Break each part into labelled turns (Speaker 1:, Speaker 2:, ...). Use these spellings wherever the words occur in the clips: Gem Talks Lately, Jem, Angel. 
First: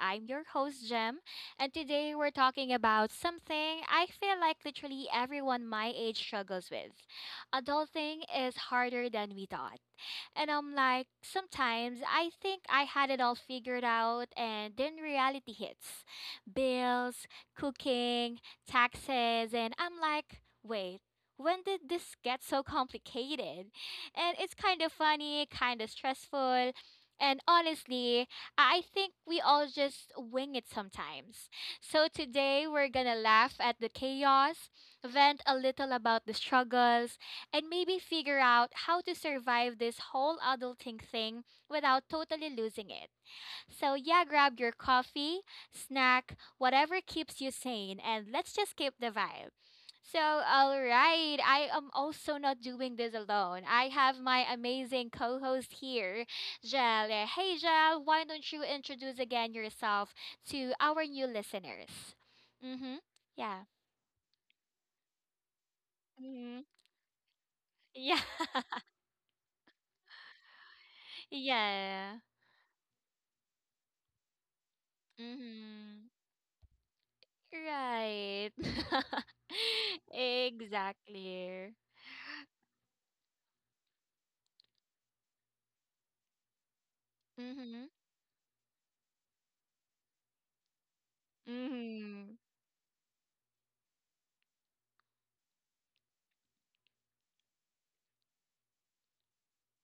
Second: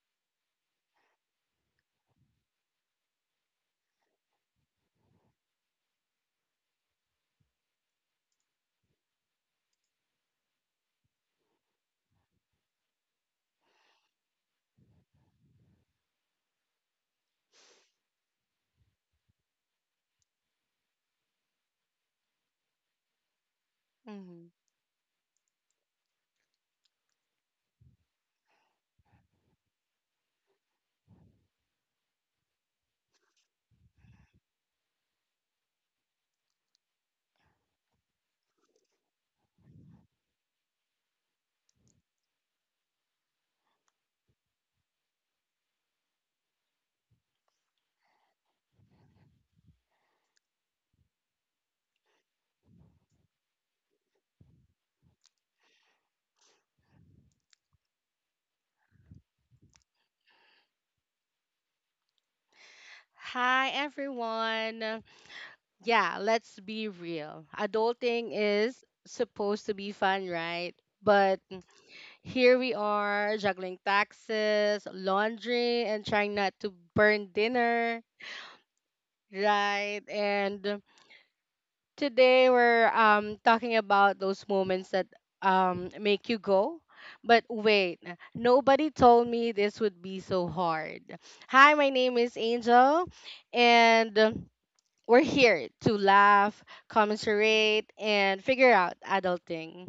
Speaker 1: I'm your host, Gem, and today we're talking about something I feel like literally everyone my age struggles with. Adulting is harder than we thought. And I'm like, sometimes I think I had it all figured out, and then reality hits bills, cooking, taxes, and I'm like, wait, when did this get so complicated? And
Speaker 2: Mhm.
Speaker 1: it's kind of funny, kind of stressful. And honestly, I think we all just wing it sometimes. So today we're gonna laugh at the chaos, vent a little about the struggles, and maybe figure out how to survive this whole adulting thing without totally losing it. So, yeah, grab your coffee, snack, whatever keeps you sane, and let's just keep the vibe. So, all right, I am also not doing this alone. I have my amazing co host here, Jel. Hey, Jel, why don't you introduce again yourself to our new listeners? Mm hmm. Yeah.
Speaker 2: Hi, everyone. Yeah, let's
Speaker 1: Mm-hmm.
Speaker 2: be real.
Speaker 1: Yeah.
Speaker 2: Adulting is supposed to be fun, right? But
Speaker 1: Yeah.
Speaker 2: here we are juggling taxes, laundry, and
Speaker 1: Mm-hmm.
Speaker 2: trying not to burn dinner,
Speaker 1: Right.
Speaker 2: right? And
Speaker 1: Exactly.
Speaker 2: today we're talking about those moments that make you go. But
Speaker 1: Mm-hmm.
Speaker 2: wait, nobody told me this would be so hard. Hi, my name is
Speaker 1: Mm-hmm.
Speaker 2: Angel, and we're here to laugh, commiserate, and figure out adulting.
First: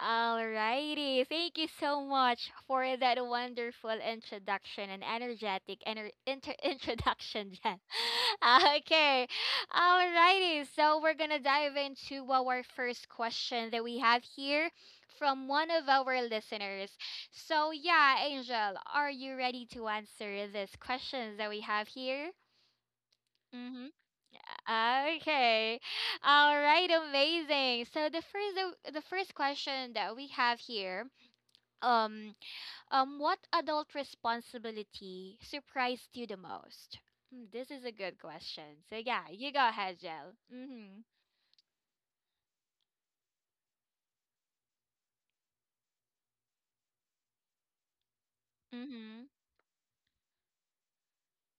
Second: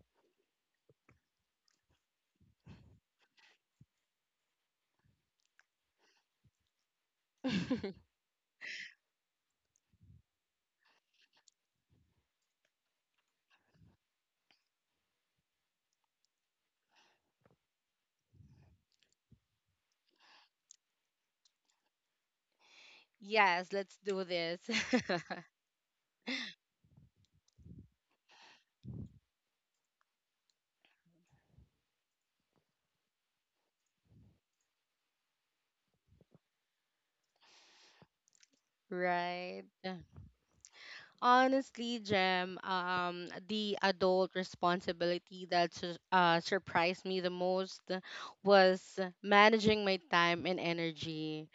Speaker 1: Alrighty. Thank you so much for that wonderful introduction and energetic introduction, Jen. Okay. Alrighty. So we're gonna dive into our first question that we have here from one of our listeners. So yeah, Angel, are you ready to answer this question that we have here?
Speaker 2: Yes, let's do this.
Speaker 1: Mm-hmm. Okay. All right, amazing. So the first question that we have here, um what adult responsibility surprised you the most? Hmm, this is a good question. So yeah, you
Speaker 2: Right.
Speaker 1: go ahead, Jill. Mhm.
Speaker 2: Honestly, Jem, the adult responsibility that surprised me the most was
Speaker 1: Mhm.
Speaker 2: managing my time and energy.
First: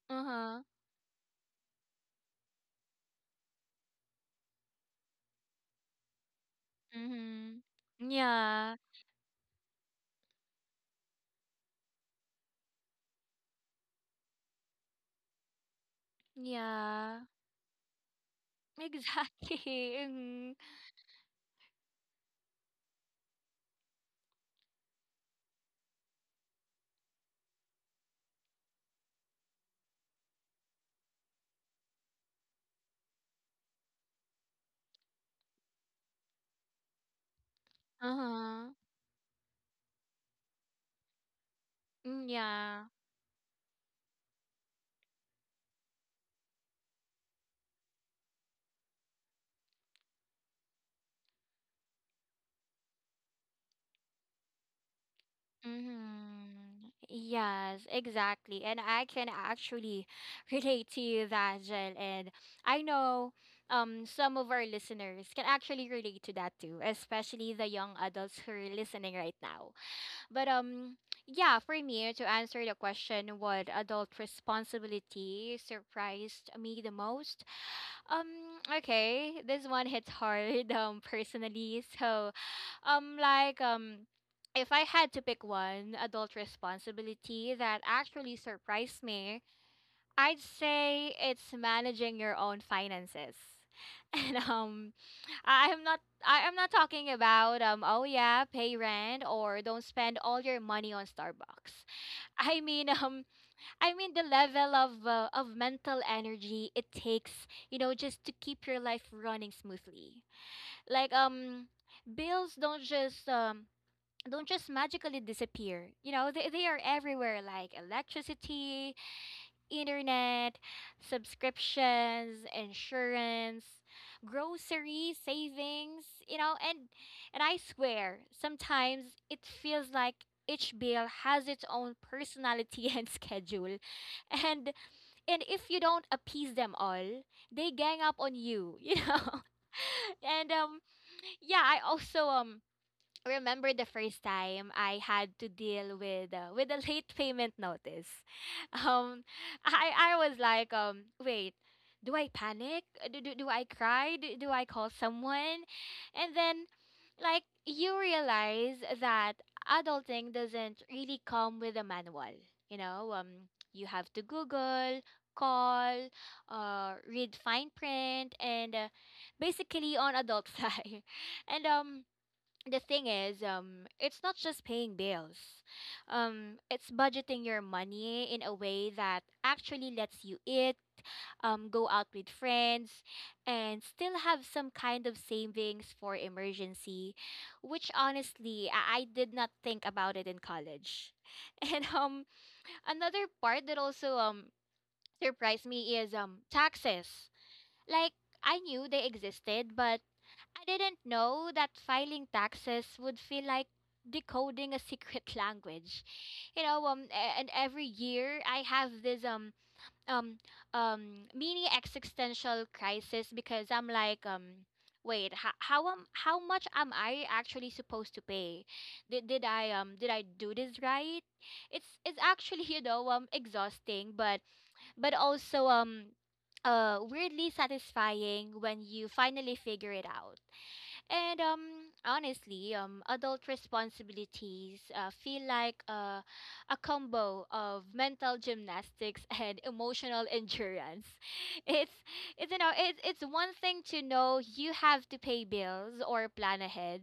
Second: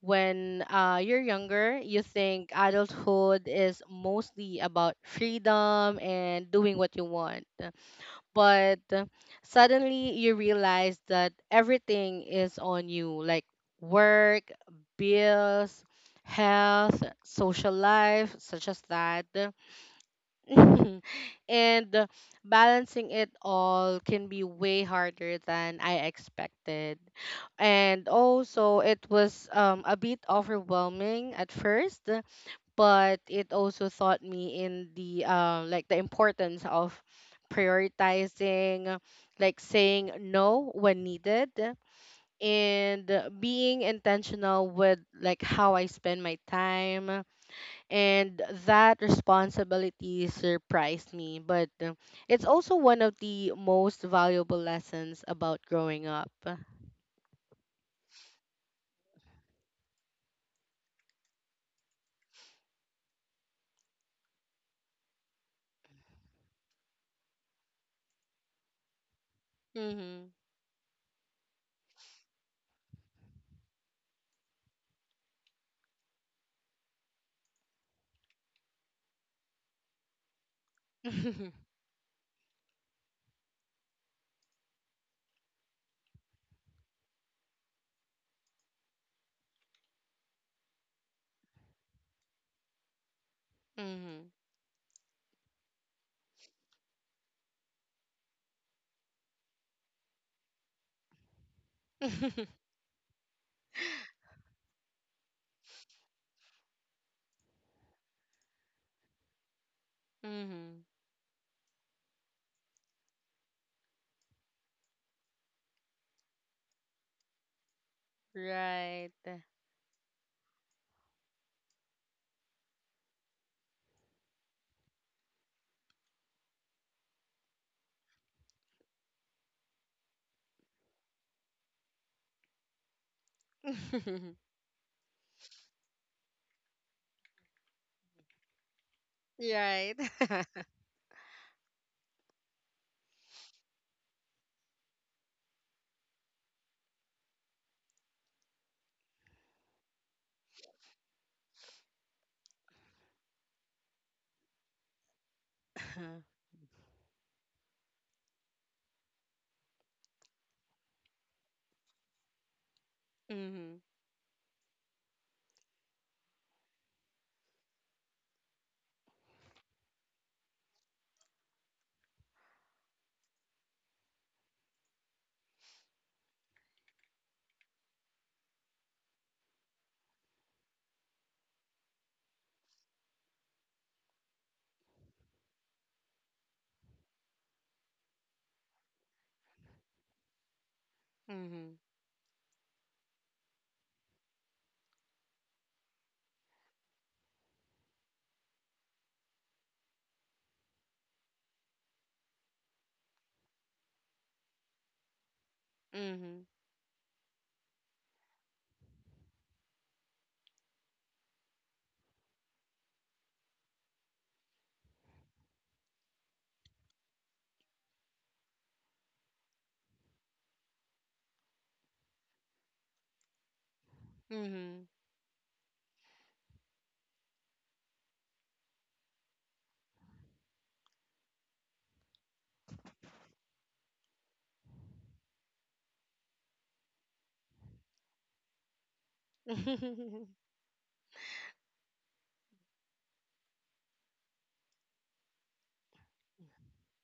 Speaker 2: When
Speaker 1: Uh-huh.
Speaker 2: you're younger, you think adulthood is mostly about freedom and doing what you want.
Speaker 1: Mhm. Yeah.
Speaker 2: But suddenly you realize that everything is on you, like work, bills, health,
Speaker 1: Yeah.
Speaker 2: social life, such as that.
Speaker 1: Exactly. Mhm.
Speaker 2: And balancing it all can be way harder than I expected, and also it was a bit overwhelming at first, but it also taught me in the like the importance of
Speaker 1: Uh-huh.
Speaker 2: prioritizing, like saying no when needed,
Speaker 1: Mm, yeah.
Speaker 2: and being intentional with like how I spend my time. And that responsibility surprised me, but it's also one of the most valuable lessons about growing up.
Speaker 1: Mm-hmm. Yes, exactly. And I can actually relate to you that, Jen. And I know, some of our listeners can actually relate to that too, especially the young adults who are listening right now.
Speaker 2: Mhm.
Speaker 1: But, yeah, for me to answer the question, what adult responsibility surprised me the most. Um okay, this one hits hard
Speaker 2: Mhm.
Speaker 1: personally. So, like, if I had to pick one adult responsibility that actually surprised me, I'd say it's managing your own finances. And, I am not I am not talking about oh yeah, pay rent or don't spend all your money on Starbucks.
Speaker 2: Mhm.
Speaker 1: I mean the level of mental energy it takes, you know, just to keep your life running smoothly.
Speaker 2: Mhm.
Speaker 1: Like, bills don't just magically disappear. You know, they are everywhere, like electricity,
Speaker 2: Right.
Speaker 1: internet, subscriptions, insurance, grocery savings, you know, and I swear, sometimes it feels like each bill has its own personality and schedule. And, if you don't appease them all, they gang up on you, you know.
Speaker 2: Right.
Speaker 1: And, yeah, I also, remember the first time I had to deal with a late payment notice. Um, I I was like, wait, do I panic? Do I cry? Do I call someone? And then, like, you realize that adulting doesn't really come with a manual. You know,
Speaker 2: Mm-hmm.
Speaker 1: you have to Google, call, read fine print, and basically on adult side. And, the thing is, it's not just paying bills, it's budgeting your money in a way that actually lets you eat, go out with friends, and still have some kind of savings for emergency, which honestly I did not think about it in college.
Speaker 2: Mm-hmm.
Speaker 1: And, another part that also, surprised me is taxes. Like, I knew they existed, but I didn't know that filing taxes would feel like decoding a secret language.
Speaker 2: Mm-hmm.
Speaker 1: You know, and every year I have this um mini existential crisis because I'm like, wait, how much am I actually supposed to pay? Did I do this right? It's actually exhausting, but,
Speaker 2: Mm-hmm.
Speaker 1: also, weirdly satisfying when you finally figure it out. And, honestly, adult responsibilities feel like a combo of mental gymnastics and emotional endurance. It's, it's one thing to know you have to pay bills or plan ahead,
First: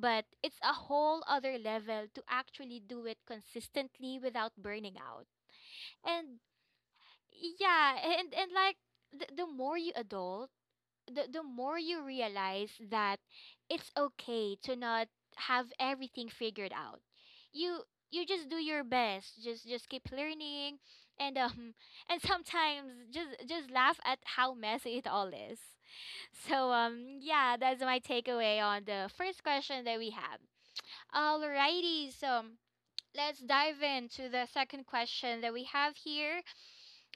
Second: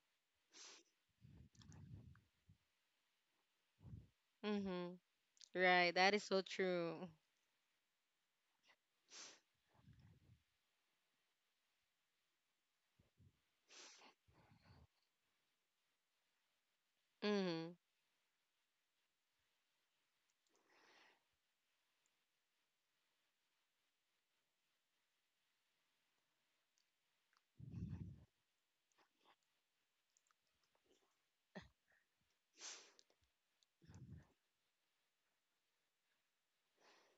Speaker 1: but it's a whole other level to actually do it consistently without
Speaker 2: Mm-hmm.
Speaker 1: burning out.
Speaker 2: Right. That is
Speaker 1: And
Speaker 2: so true.
Speaker 1: yeah, and like, the more you adult, the more you realize that it's okay to not have everything figured out.
Speaker 2: Mm-hmm.
Speaker 1: You you just do your best. Just keep learning, and and sometimes just laugh at how messy it all is. So, yeah, that's my takeaway on the first question that we have. Alrighty, so let's dive into the second question that we have here,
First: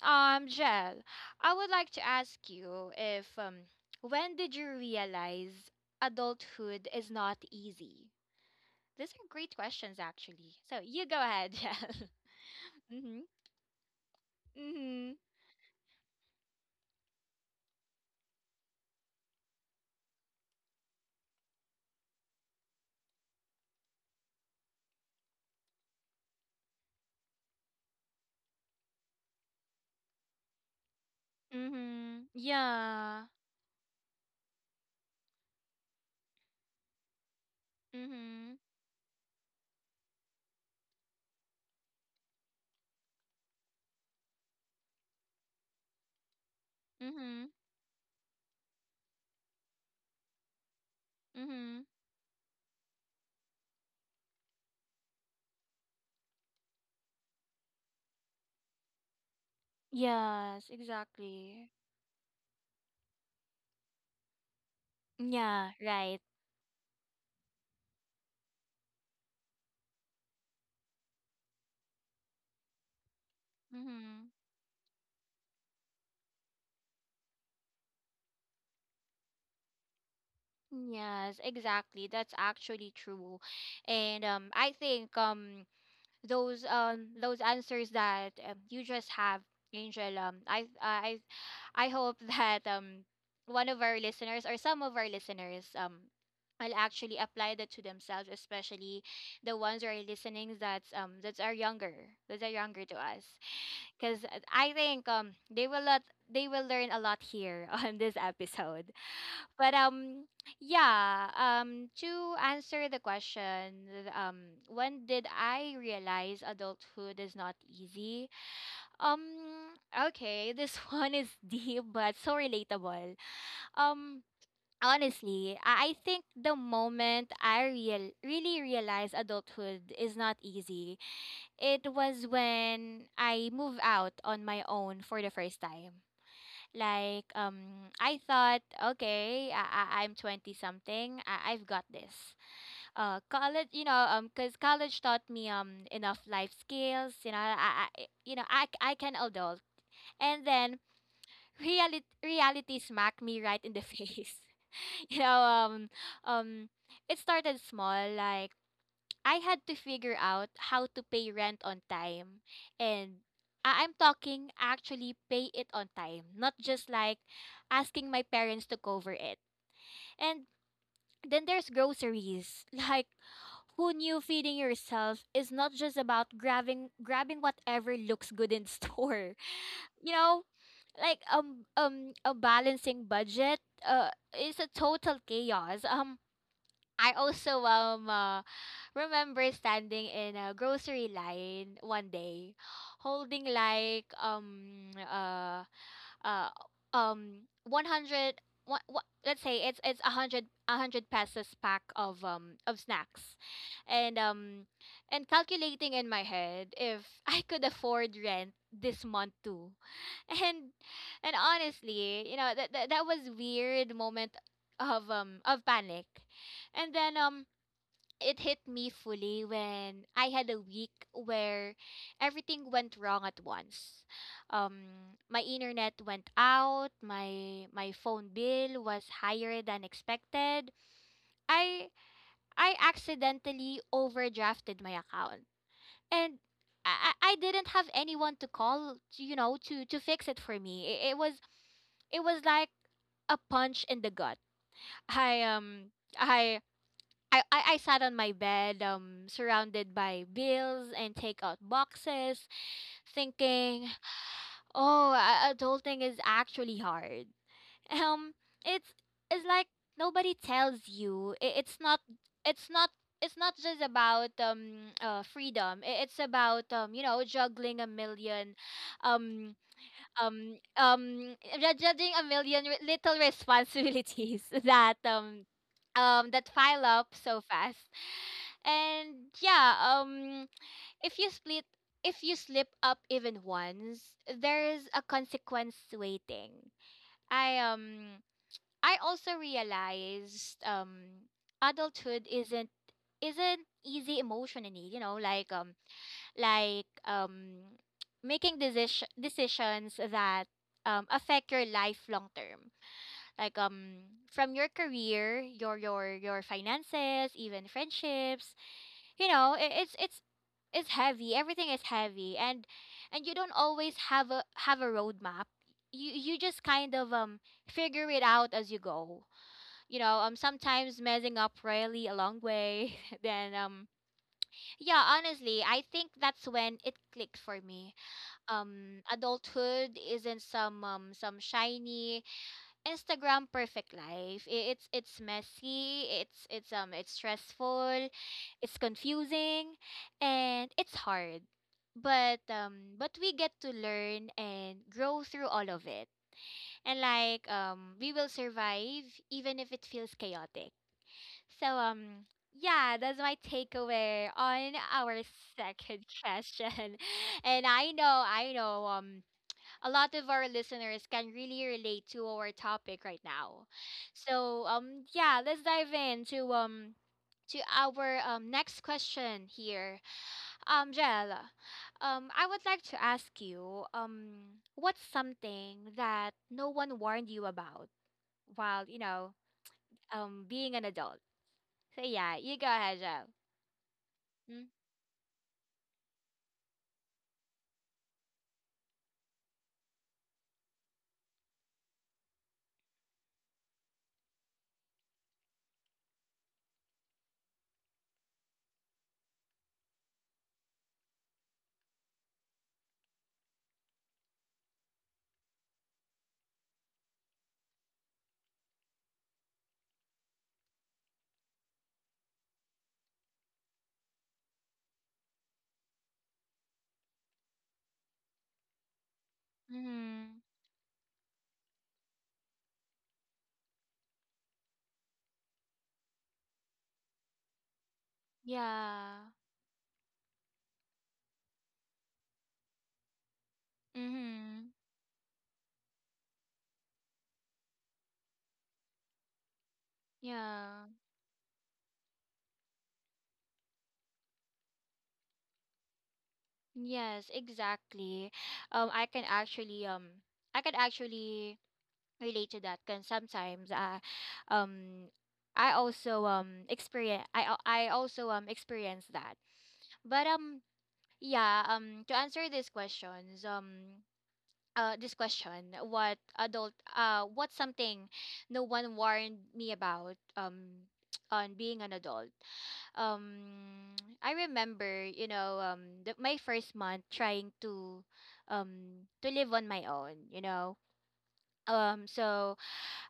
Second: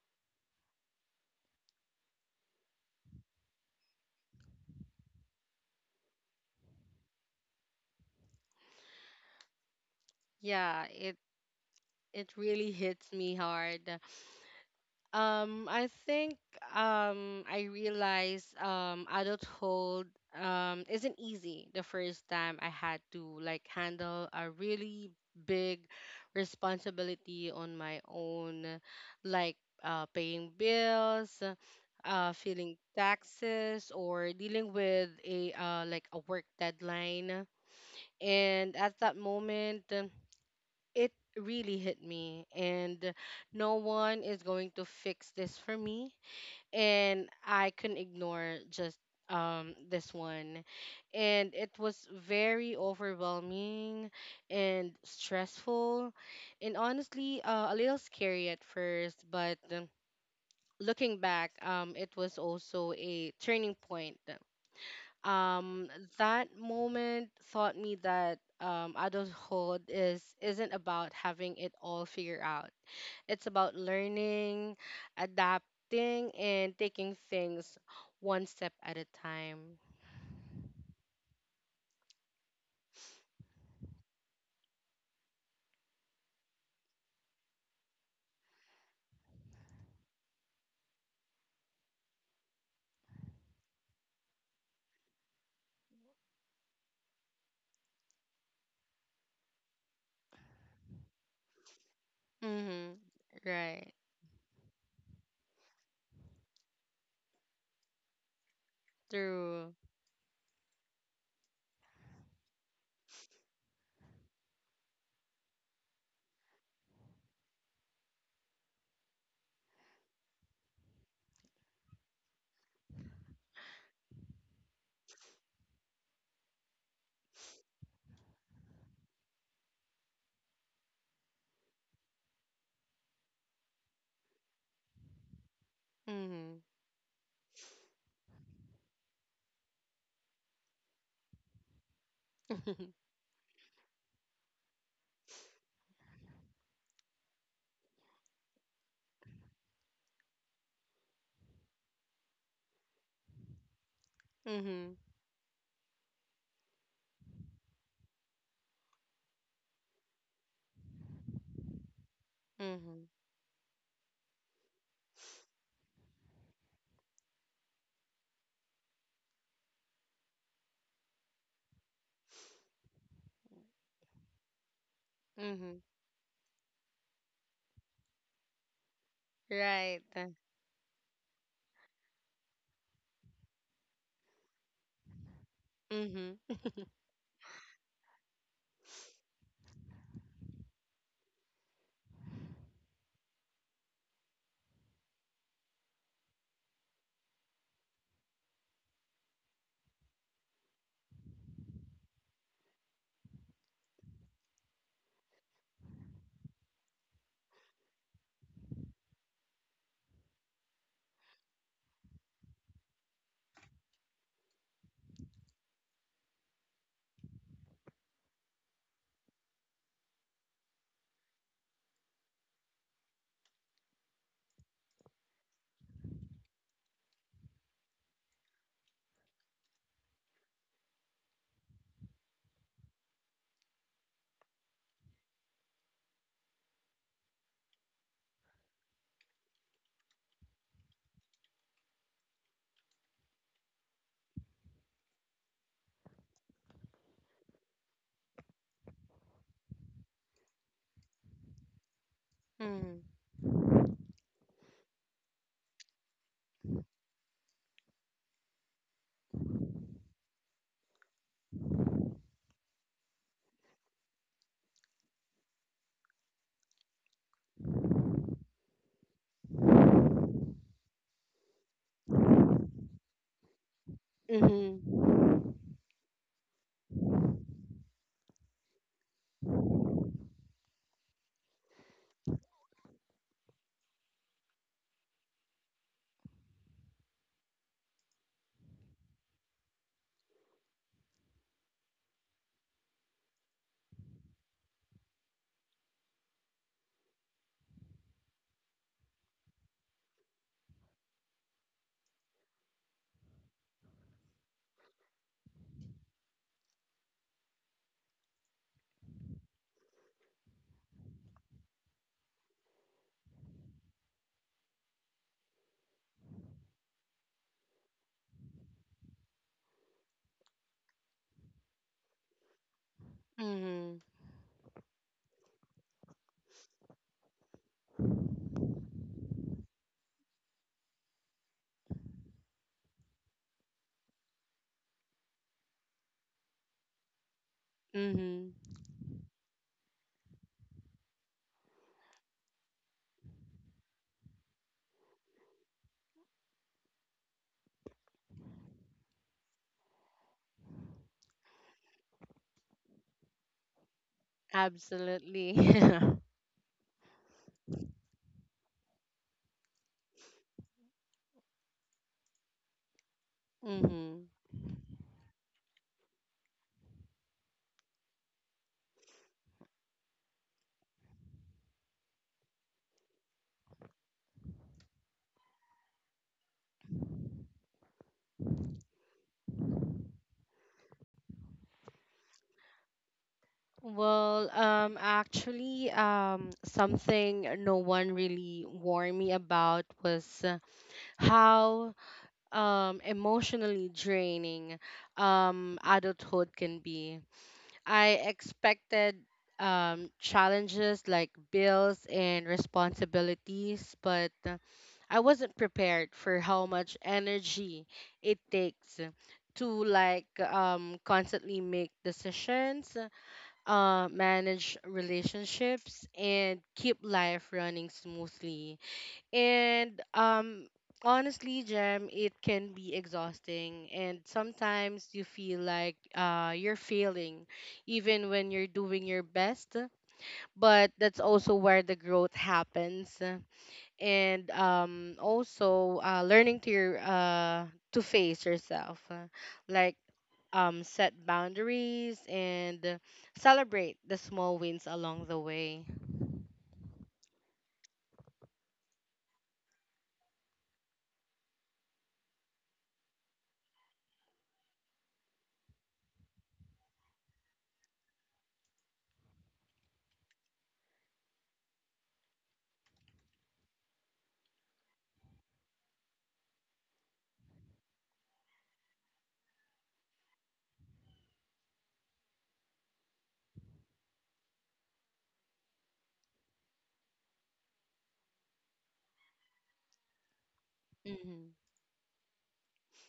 Speaker 1: Jel. I would like to ask you, if, when did you realize adulthood is not easy? These are great questions, actually. So
Speaker 2: Yeah,
Speaker 1: you
Speaker 2: it
Speaker 1: go ahead, Jel.
Speaker 2: really hits
Speaker 1: Mhm.
Speaker 2: me hard.
Speaker 1: Mhm.
Speaker 2: I think I realized adulthood isn't easy the first time I had to like handle a really big responsibility on my own, like paying bills,
Speaker 1: Mhm.
Speaker 2: feeling
Speaker 1: Yeah.
Speaker 2: taxes, or dealing with a like a work deadline.
Speaker 1: Mhm.
Speaker 2: And at that moment it really hit me, and no one is going to fix this for me, and
Speaker 1: Mhm.
Speaker 2: I couldn't ignore just this one, and it
Speaker 1: Mhm.
Speaker 2: was very overwhelming and stressful, and honestly a little scary at first. But
Speaker 1: Yes,
Speaker 2: looking back,
Speaker 1: exactly.
Speaker 2: it was also a turning point.
Speaker 1: Yeah.
Speaker 2: um,
Speaker 1: Right.
Speaker 2: that moment taught me that adulthood is isn't about having it all figured out. It's about
Speaker 1: Mhm.
Speaker 2: learning, adapting, and taking things one step at a time.
Speaker 1: Yes, exactly. That's actually true, and, I think, those answers that, you just have, Angel. I hope that, one of our listeners, or some of our listeners, will actually apply that to themselves, especially the ones who are listening, that are younger
Speaker 2: Mm-hmm.
Speaker 1: to us,
Speaker 2: Right.
Speaker 1: because I think, they will learn a lot here on this episode. But,
Speaker 2: True.
Speaker 1: yeah, to answer the question, when did I realize adulthood is not easy? Um okay, this one is deep but so relatable. Um Honestly, I think the moment I really realized adulthood is not easy, it was when I moved out on my own for the first time.
Speaker 2: Mm-hmm.
Speaker 1: Like, I thought, okay, I'm 20 something. I've got this. College, you know, cause college taught me enough life skills. You know, I can adult. And then, reality smacked me right in the face.
Speaker 2: Mm-hmm.
Speaker 1: You know, um, it started small, like I had to figure out how to pay rent on time.
Speaker 2: Mm-hmm.
Speaker 1: And, I'm talking actually pay it on time, not just like asking my parents to cover it. And then there's groceries. Like, who knew feeding yourself is not
Speaker 2: Mm-hmm.
Speaker 1: just about grabbing whatever looks good in store.
Speaker 2: Right.
Speaker 1: You know, like, a balancing budget is a total chaos.
Speaker 2: Mm-hmm.
Speaker 1: I also, remember standing in a grocery line one day, holding like, uh 101, let's say it's a hundred pesos pack of snacks, and, calculating in my head if I could afford rent this month too, and, honestly, you know, that was weird moment of panic. And then, it hit me fully when I had a week where everything went wrong at once. Um, my internet went out. My phone bill was higher than expected. I I accidentally overdrafted my account, and I didn't have anyone to call. You know, to fix it for me. It was like a punch in the gut. I um I I sat on my bed, surrounded by bills and takeout boxes,
Speaker 2: Mm-hmm.
Speaker 1: thinking, "Oh, adulting is actually hard." Um, it's it's like nobody tells you. I it's not it's not it's not just about freedom. It's about, you know, juggling a million, um um um judging a million, little responsibilities that
Speaker 2: Mm-hmm.
Speaker 1: um um that pile up so fast. And yeah, if you split if you slip up even once, there's a consequence waiting. i um I also realized, adulthood isn't easy emotionally, you know, like, like um making decisions that, affect your life long term. Like, from your career, your finances, even friendships. You know, it, it's heavy, everything is heavy, and, you don't always have a roadmap. You just kind of, figure it out as you go. You know, sometimes messing up really a long way then,
Speaker 2: Mm-hmm.
Speaker 1: yeah, honestly, I think that's when it clicked for me. Adulthood isn't some shiny, Instagram perfect life. It's messy, it's stressful,
Speaker 2: Mm-hmm.
Speaker 1: it's confusing, and it's hard. But, we get to learn and grow through all of it. And like, we will survive even if it feels chaotic. So, yeah, that's my takeaway on our
Speaker 2: Absolutely.
Speaker 1: second question. And I know, a lot of our listeners can really relate to our topic right now.
Speaker 2: Mm-hmm.
Speaker 1: So, yeah, let's dive into to our next question here. Jel, I would like to ask you, what's something that no one warned you about while being an adult? So yeah, you go ahead, Jel.
Speaker 2: Well, actually, something no one really warned me about was how emotionally draining adulthood can be. I expected challenges like bills and responsibilities, but I wasn't prepared for how much energy it takes to like constantly make decisions, manage relationships, and keep life running smoothly. And
Speaker 1: Mm-hmm.
Speaker 2: um, honestly, Jem, it can be exhausting, and sometimes you feel like you're failing, even when you're doing your
Speaker 1: Yeah.
Speaker 2: best. But that's also where the growth happens, and
Speaker 1: Mm-hmm.
Speaker 2: um, also learning to your to face yourself, like
Speaker 1: Yeah.
Speaker 2: set boundaries, and celebrate the small wins along the way.
Speaker 1: Yes, exactly. I can actually I can actually relate to that. Cause sometimes um, I also experience that. But yeah. To answer these questions, this question, what's something no one warned me about on being an adult? um I remember, my first month trying to live on my own, you know.
Speaker 2: Mhm.
Speaker 1: So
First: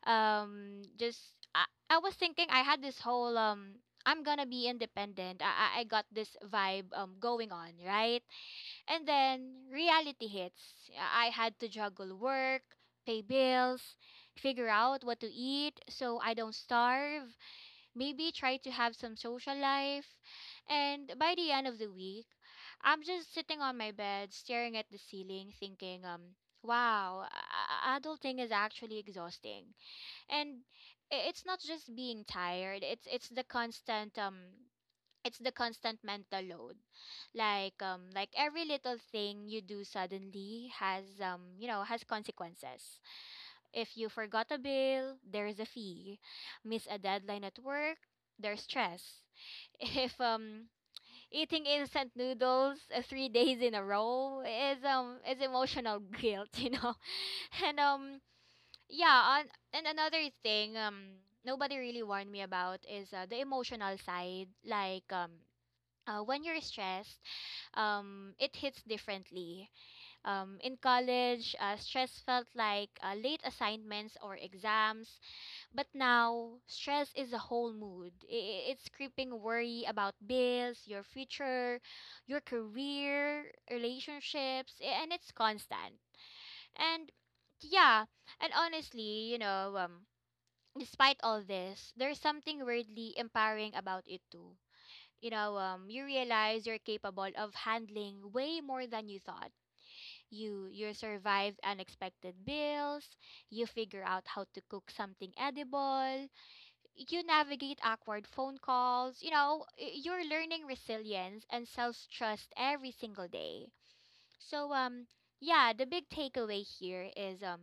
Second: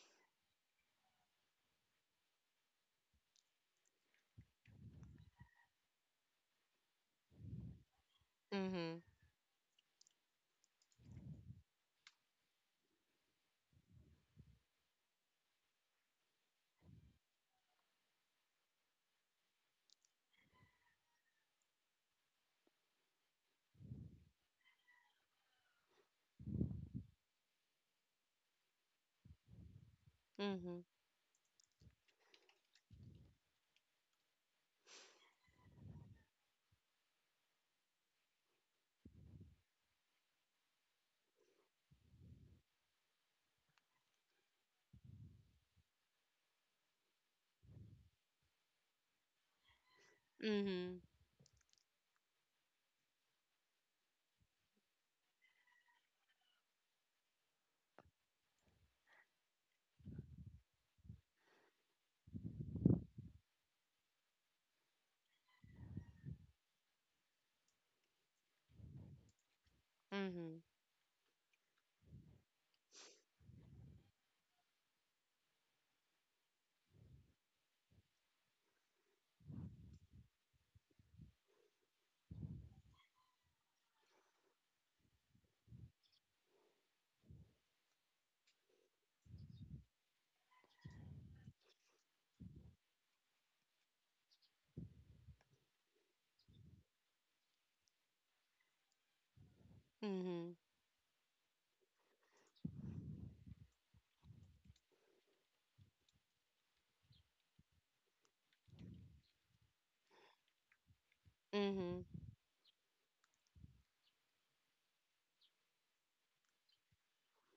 Speaker 1: just I was thinking I had this whole I'm gonna be independent. I got this vibe going on, right?
Speaker 2: Mhm.
Speaker 1: And then reality hits. I had to juggle work, pay bills, figure out what to eat so I don't starve, maybe try to have some social life. And by the end of the week, I'm just sitting on my bed, staring at the ceiling, thinking, wow, adulting is actually exhausting. And
Speaker 2: Mhm.
Speaker 1: it's not just being tired, it's the constant mental load. Like every little thing you do suddenly has has consequences. If you forgot a bill, there's a fee. Miss a deadline at work, there's stress. If
Speaker 2: Mhm.
Speaker 1: eating instant noodles 3 days in a row is emotional guilt, you know. And Yeah, and another thing nobody really warned me about is the emotional side like when you're stressed, it hits differently.
Speaker 2: Mhm.
Speaker 1: In college, stress felt like late assignments or exams, but now stress is a whole mood. It's creeping worry about bills, your future, your career, relationships, and it's constant. And yeah, and honestly, despite all this, there's something weirdly empowering about it too. You know, you realize you're capable of handling way more than you thought.
Speaker 2: Mhm.
Speaker 1: You survive unexpected bills, you figure out how to cook something edible, you navigate awkward phone calls, you know, you're learning resilience and
Speaker 2: Mhm.
Speaker 1: self-trust every single day. So um yeah, the big takeaway here is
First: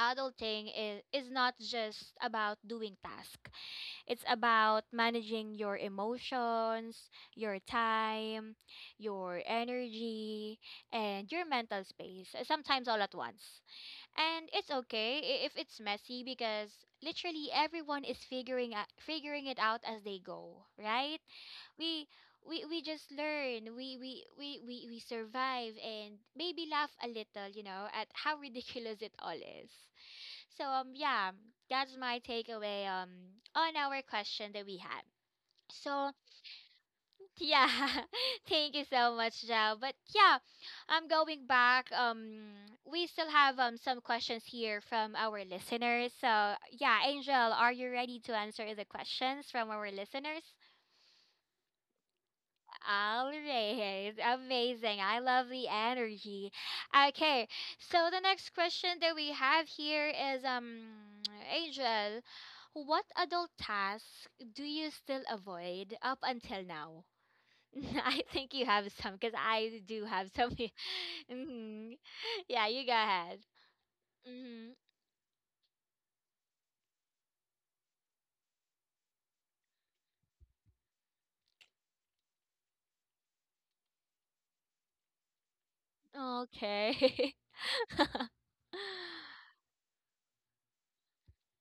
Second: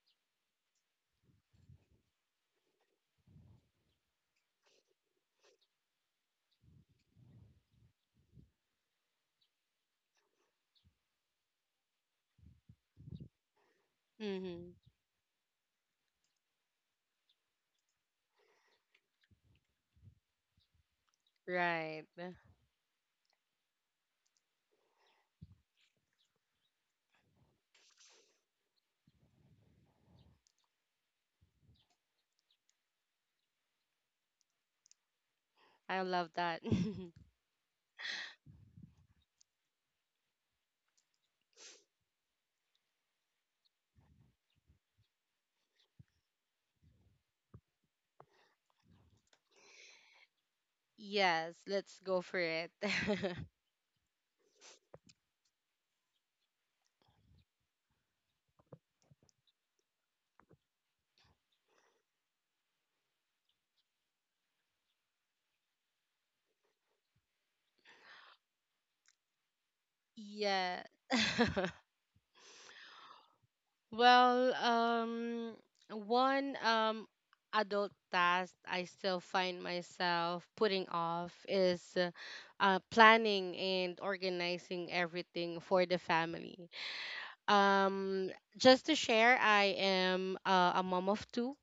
Speaker 1: adulting is not just about doing tasks. It's about managing your emotions, your time, your energy, and your mental space, sometimes all at once. And it's
Speaker 2: Mhm.
Speaker 1: okay if it's messy because literally everyone is figuring it out as they go, right?
Speaker 2: Right.
Speaker 1: We we just learn, we survive and maybe laugh a little, you know, at how ridiculous it all is. Yeah, that's my takeaway on our question that we had.
Speaker 2: I
Speaker 1: So
Speaker 2: love that.
Speaker 1: yeah, thank you so much, Joe. But yeah, I'm going back. We still have some questions here from our listeners. So yeah, Angel, are you ready to answer the questions from our listeners?
Speaker 2: Yes, let's go for it.
Speaker 1: All right, amazing. I love the energy. Okay, so the next question that we have here is Angel, what adult tasks do you still avoid up until now? I think you have some because I do have some.
Speaker 2: Yeah.
Speaker 1: hmm Yeah, you go ahead.
Speaker 2: Well,
Speaker 1: Hmm
Speaker 2: one adult task I still find myself putting off is planning and organizing everything for the family.
Speaker 1: Okay.
Speaker 2: Um, just to share, I am a mom of two.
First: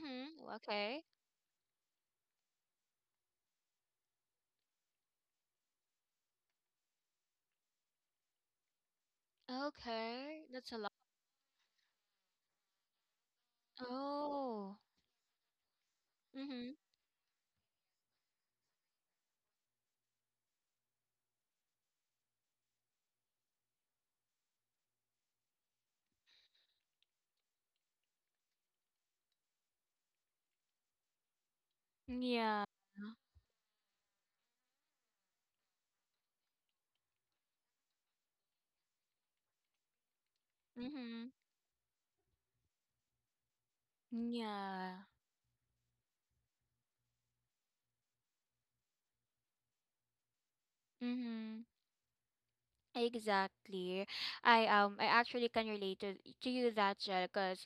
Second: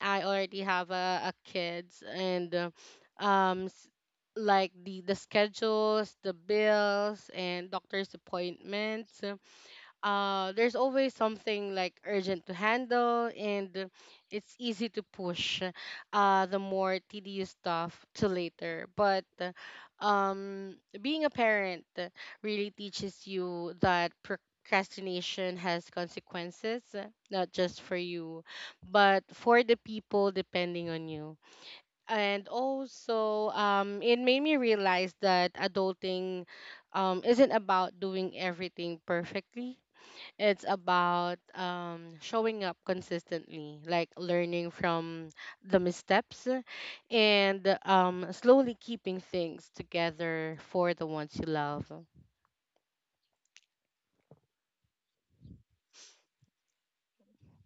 Speaker 2: I already have
Speaker 1: Okay.
Speaker 2: a kids, and um, s- like the schedules, the bills, and doctor's appointments.
Speaker 1: Okay. That's
Speaker 2: There's
Speaker 1: a lot.
Speaker 2: always something like urgent to handle, and it's
Speaker 1: Oh.
Speaker 2: easy to push the
Speaker 1: Mm-hmm.
Speaker 2: more tedious stuff to later. But um, being a parent really teaches you that procrastination has consequences, not just for you, but for the people depending on you. And
Speaker 1: Yeah.
Speaker 2: also, it made me realize that adulting isn't about doing everything perfectly. It's
Speaker 1: Mm-hmm.
Speaker 2: about showing up consistently, like learning
Speaker 1: Yeah.
Speaker 2: from the missteps, and slowly keeping things together for the ones you
Speaker 1: Mm-hmm.
Speaker 2: love.
Speaker 1: Exactly. I actually can relate to you, that Jel, because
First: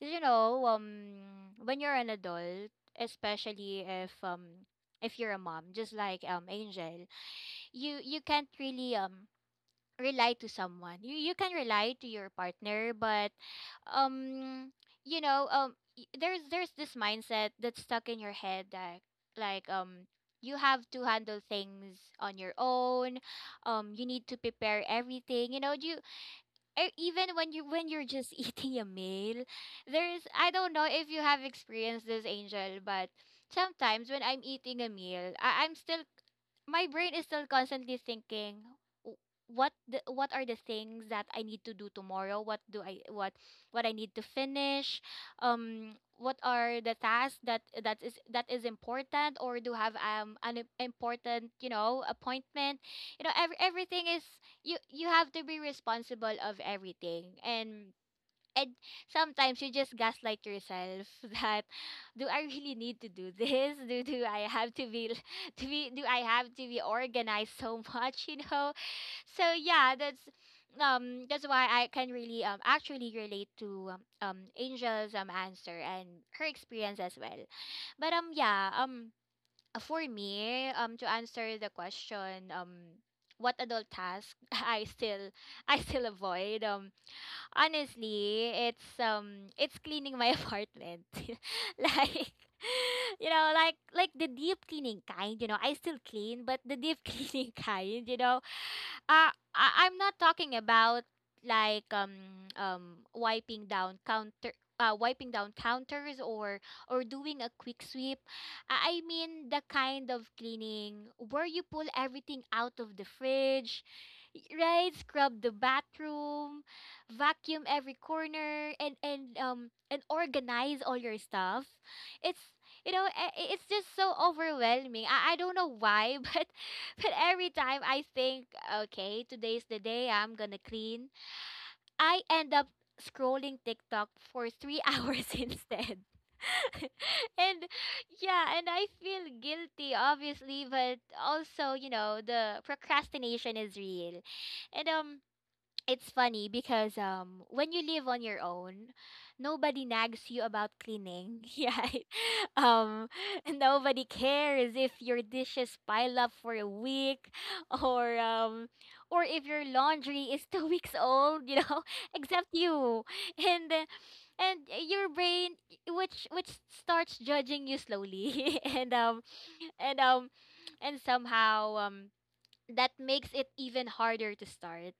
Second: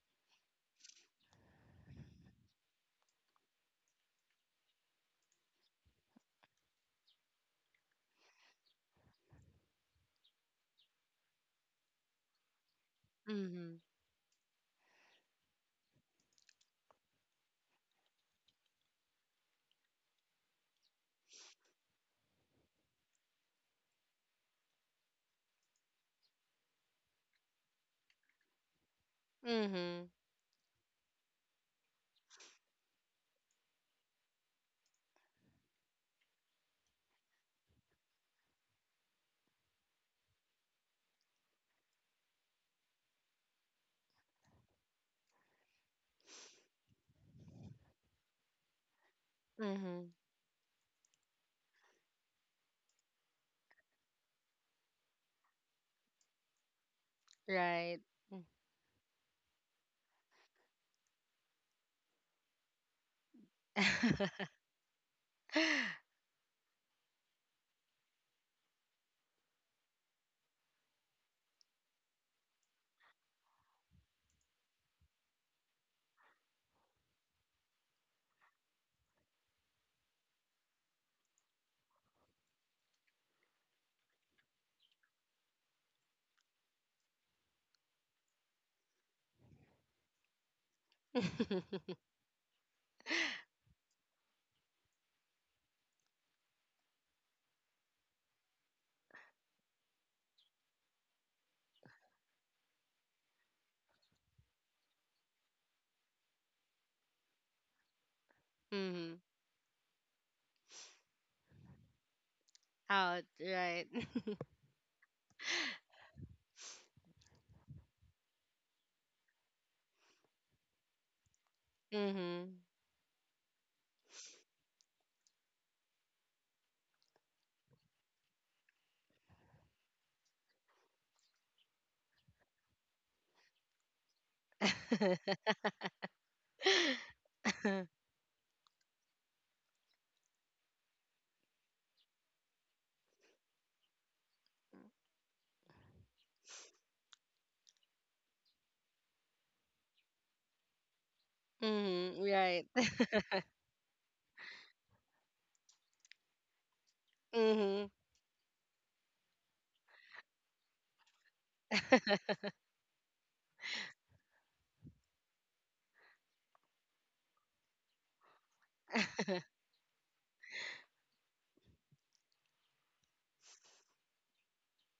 Speaker 1: you know when you're an adult, especially if you're a mom, just like Angel, you can't really rely to someone. You can rely to your partner, but
Speaker 2: Mm-hmm.
Speaker 1: um you know, there's this mindset that's stuck in your head that like um you have to handle things on your own. Um, you need to prepare everything. You know, you even when you're just eating a meal,
Speaker 2: Mm-hmm.
Speaker 1: there's, I don't know if you have experienced this, Angel, but sometimes when I'm eating a meal, I'm still, my brain is still constantly thinking, "W- what are the things that I need to do tomorrow? What do I, what I need to finish? What are the tasks that that is important, or do have
Speaker 2: Mm-hmm.
Speaker 1: important, you know, appointment?" You know, everything is, you have to be responsible of everything,
Speaker 2: Right.
Speaker 1: and sometimes you just gaslight yourself that, do I really need to do this? Do do I have to be to be, do I have to be organized so much, you know? So yeah, that's why I can really actually relate to Angel's answer and her experience as well. But yeah, for me, to answer the question, what adult task I still avoid. Honestly, it's cleaning my apartment. like you know, like the deep cleaning kind, you know, I still clean, but the deep cleaning kind, you know, I'm not talking about like wiping down counter wiping down counters or doing a quick sweep. I
Speaker 2: Mm-hmm.
Speaker 1: mean the kind of cleaning where you pull everything out of the
Speaker 2: Out.
Speaker 1: fridge,
Speaker 2: Right.
Speaker 1: right? Scrub the bathroom, vacuum every corner, and and organize all your stuff. It's,
Speaker 2: Mm-hmm.
Speaker 1: you know, it's just so overwhelming. I don't know why but every time I think, okay, today's the day I'm gonna clean, I end up scrolling TikTok for three hours instead. And yeah, and I feel guilty, obviously, but also, you know, the procrastination is real. And It's funny because when you live on your own, nobody nags you about cleaning. Yeah.
Speaker 2: Mm-hmm. Right.
Speaker 1: Um, nobody cares if your dishes pile up for a week,
Speaker 2: Mm-hmm.
Speaker 1: or um or if your laundry is 2 weeks old, you know, except you. And uh, and your brain, which starts judging you slowly. And um and somehow that makes it even harder to start.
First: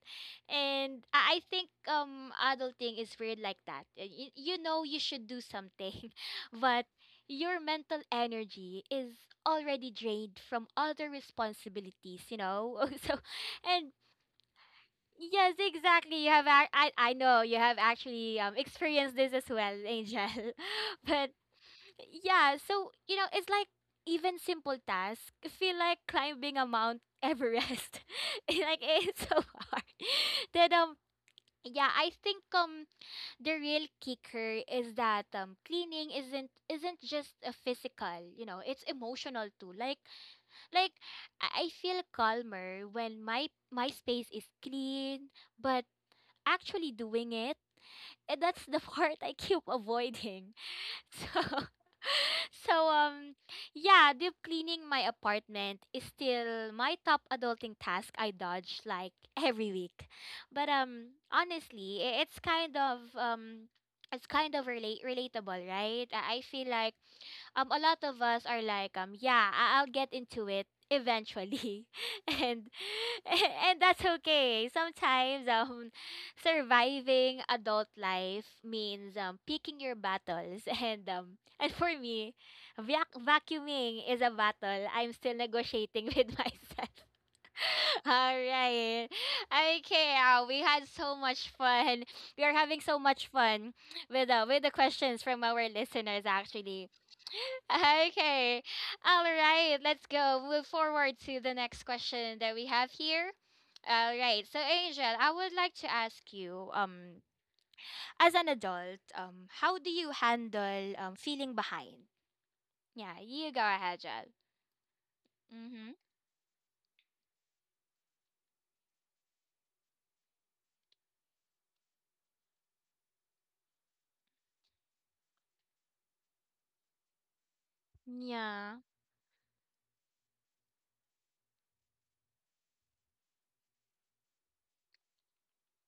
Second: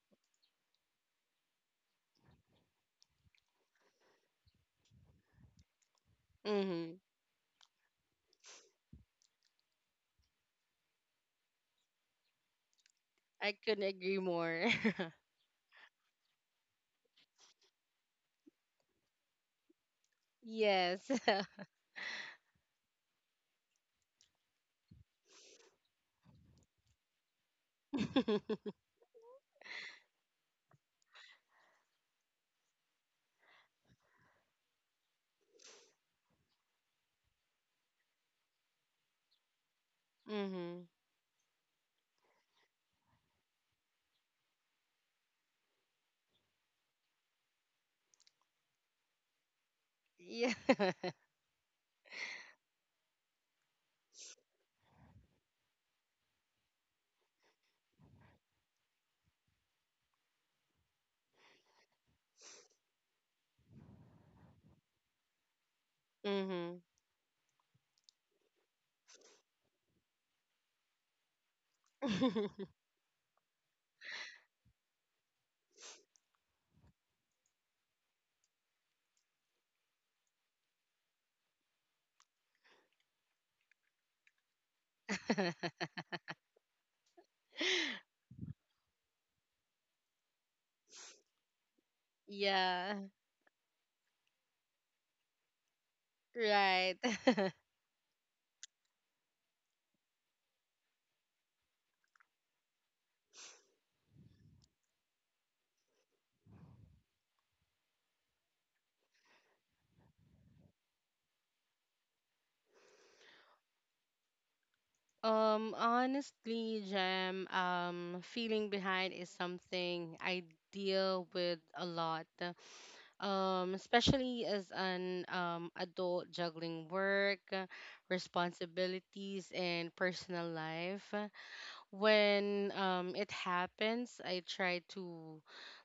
Speaker 1: And I think adulting is weird like that. You know you should do something, but
Speaker 2: Mm-hmm.
Speaker 1: your mental energy is already drained from other responsibilities, you know? So
Speaker 2: I couldn't
Speaker 1: and
Speaker 2: agree more.
Speaker 1: yes, exactly. You have I know you have actually experienced this as well, Angel.
Speaker 2: Yes.
Speaker 1: But yeah, so you know, it's like even simple tasks feel like climbing a Mount Everest. It's like it's so hard. Then yeah, I think the real kicker is that cleaning isn't just a physical, you know, it's emotional too. Like
Speaker 2: Mm-hmm.
Speaker 1: like I feel calmer when my space is clean, but actually doing it, eh, that's the part I keep avoiding.
Speaker 2: Yeah.
Speaker 1: So, so yeah, deep cleaning my apartment is still my top adulting task I dodge like every week. But honestly, it's kind of relate relatable, right? I feel
Speaker 2: Mhm.
Speaker 1: like a lot of us are like, yeah, I'll get into it eventually. and and that's okay. Sometimes surviving adult life means picking your battles, and for me, vacuuming is a battle I'm still negotiating with myself. All right. Okay, we had so much fun. We are having so
Speaker 2: Yeah.
Speaker 1: much fun with the questions from our listeners, actually.
Speaker 2: Right.
Speaker 1: Okay. All right, let's go. Move forward to the next question that we have here. All right. So Angel, I would like to ask you, as an adult, how do you handle feeling behind? Yeah, you go ahead, Jel. Mhm.
Speaker 2: Honestly, Jam, feeling behind is something I deal with a lot. Especially as an adult juggling work,
Speaker 1: Yeah.
Speaker 2: responsibilities, and personal life. When it happens, I try to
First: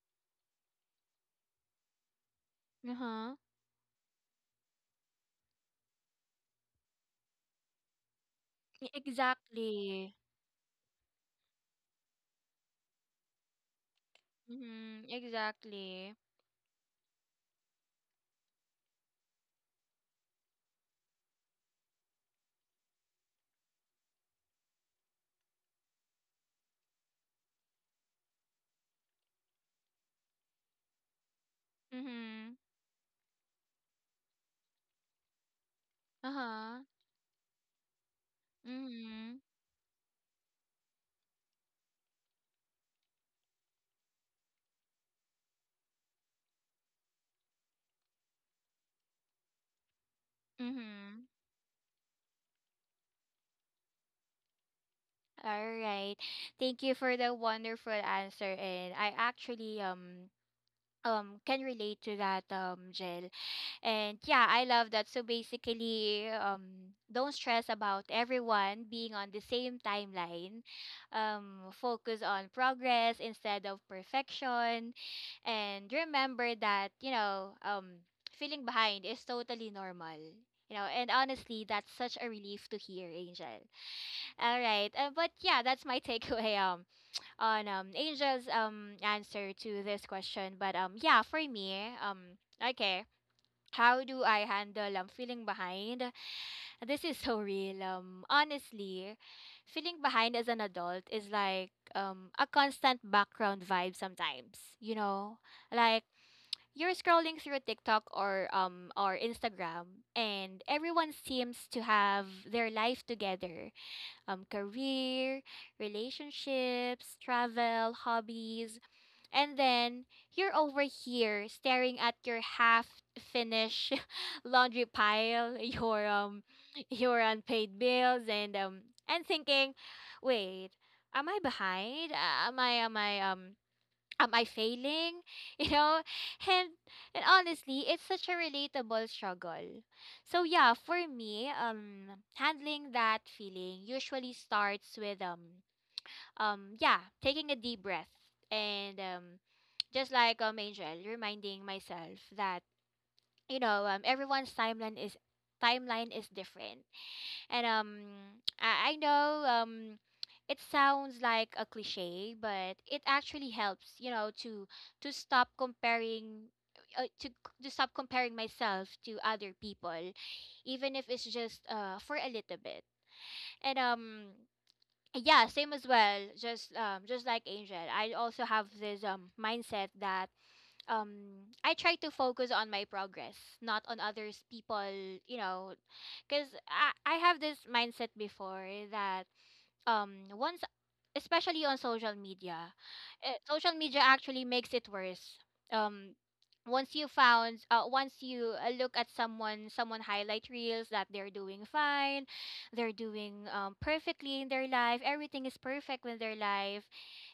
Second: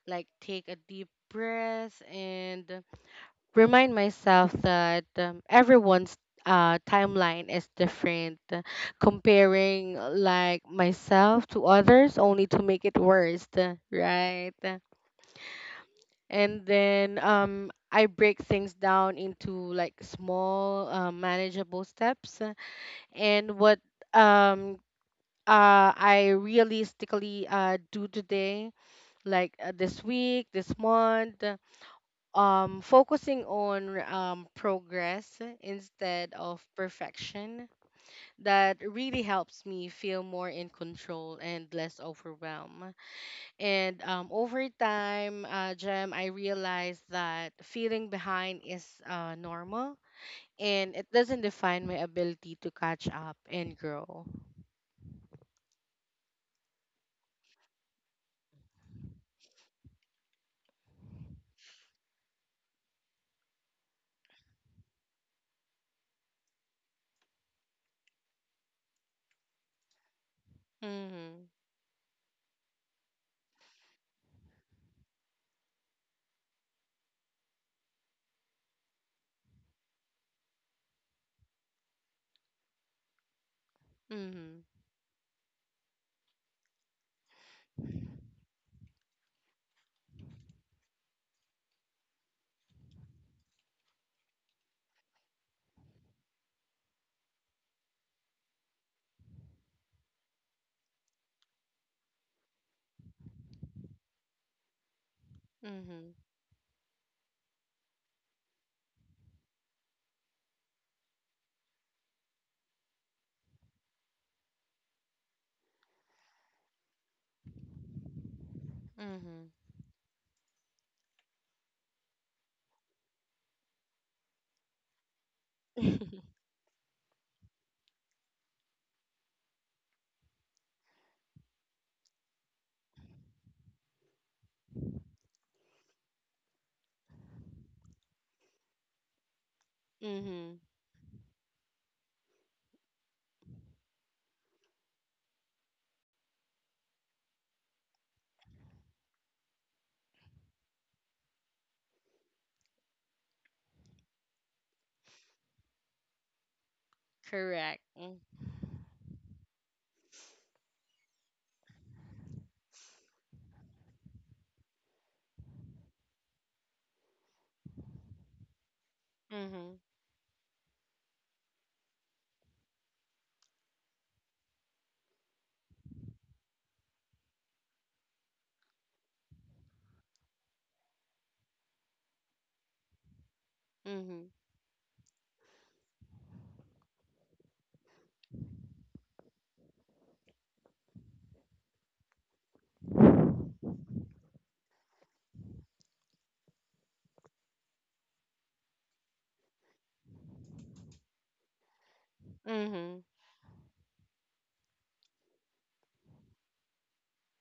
Speaker 2: like take a deep breath and
Speaker 1: Uh-huh.
Speaker 2: remind myself that everyone's timeline is different.
Speaker 1: Y-
Speaker 2: Comparing
Speaker 1: Exactly.
Speaker 2: like myself to others only to make it worse, right?
Speaker 1: Mhm, exactly.
Speaker 2: And then I break things down into like small, manageable steps. And what um, I realistically do today, like this week, this month.
Speaker 1: Mhm.
Speaker 2: Focusing on progress instead of
Speaker 1: Uh-huh.
Speaker 2: perfection, that really
Speaker 1: Mhm.
Speaker 2: helps me feel more in control and less overwhelmed. And over time, Jem, I realized that feeling behind is normal and it
Speaker 1: Mhm.
Speaker 2: doesn't define my ability to catch up and grow.
Speaker 1: All right. Thank you for the wonderful answer, and I actually can relate to that, Jill. And yeah, I love that. So basically, don't stress about everyone being on the same timeline.
Speaker 2: Mm-hmm.
Speaker 1: Focus on progress instead of perfection. And remember that, you know, feeling behind is totally normal. You know, and honestly, that's such a relief to hear, Angel.
Speaker 2: Mm-hmm.
Speaker 1: All right, but yeah, that's my takeaway on Angel's answer to this question. But yeah, for me okay, how do I handle, feeling behind? This is so real. Honestly, feeling behind as an adult is like, a constant background vibe sometimes. You know, like
Speaker 2: Mm-hmm.
Speaker 1: you're scrolling through TikTok or Instagram, and everyone seems to have their life together, career, relationships, travel, hobbies.
Speaker 2: Mm-hmm.
Speaker 1: And then you're over here staring at your half finished laundry pile, your um your unpaid bills and thinking, wait, am I behind? Am I failing? You know, and and honestly, it's such a relatable struggle. So
Speaker 2: Mm-hmm.
Speaker 1: yeah, for me, handling that feeling usually starts with yeah, taking a deep breath and just like Angel, reminding myself that everyone's timeline is different and
Speaker 2: Correct.
Speaker 1: I know, it sounds like a cliche, but it actually helps, to stop comparing, myself to other
Speaker 2: Mm-hmm.
Speaker 1: people, even if it's just for a little bit. And yeah, same as well. Just like Angel, I also have this mindset that I try to focus on my progress, not on
Speaker 2: Mm-hmm.
Speaker 1: others people, you know, cuz I have this mindset before that once, especially on social media, actually makes it worse. um Once you look at someone highlight reels that they're doing fine,
Speaker 2: Mm-hmm.
Speaker 1: they're doing perfectly in their life, everything is perfect with their life.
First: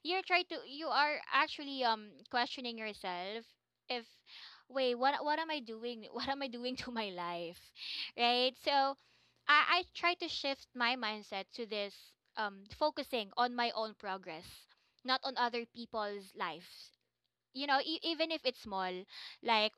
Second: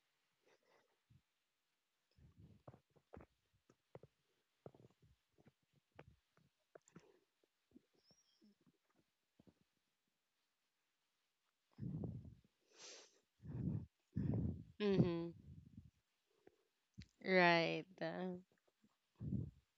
Speaker 1: You're trying to You are actually questioning yourself if, wait, what am I doing? What am I doing to my life, right? So I try to shift my mindset to this, focusing on my own progress, not
Speaker 2: Mm-hmm.
Speaker 1: on other people's lives. You know,
Speaker 2: Right.
Speaker 1: even if it's small, like,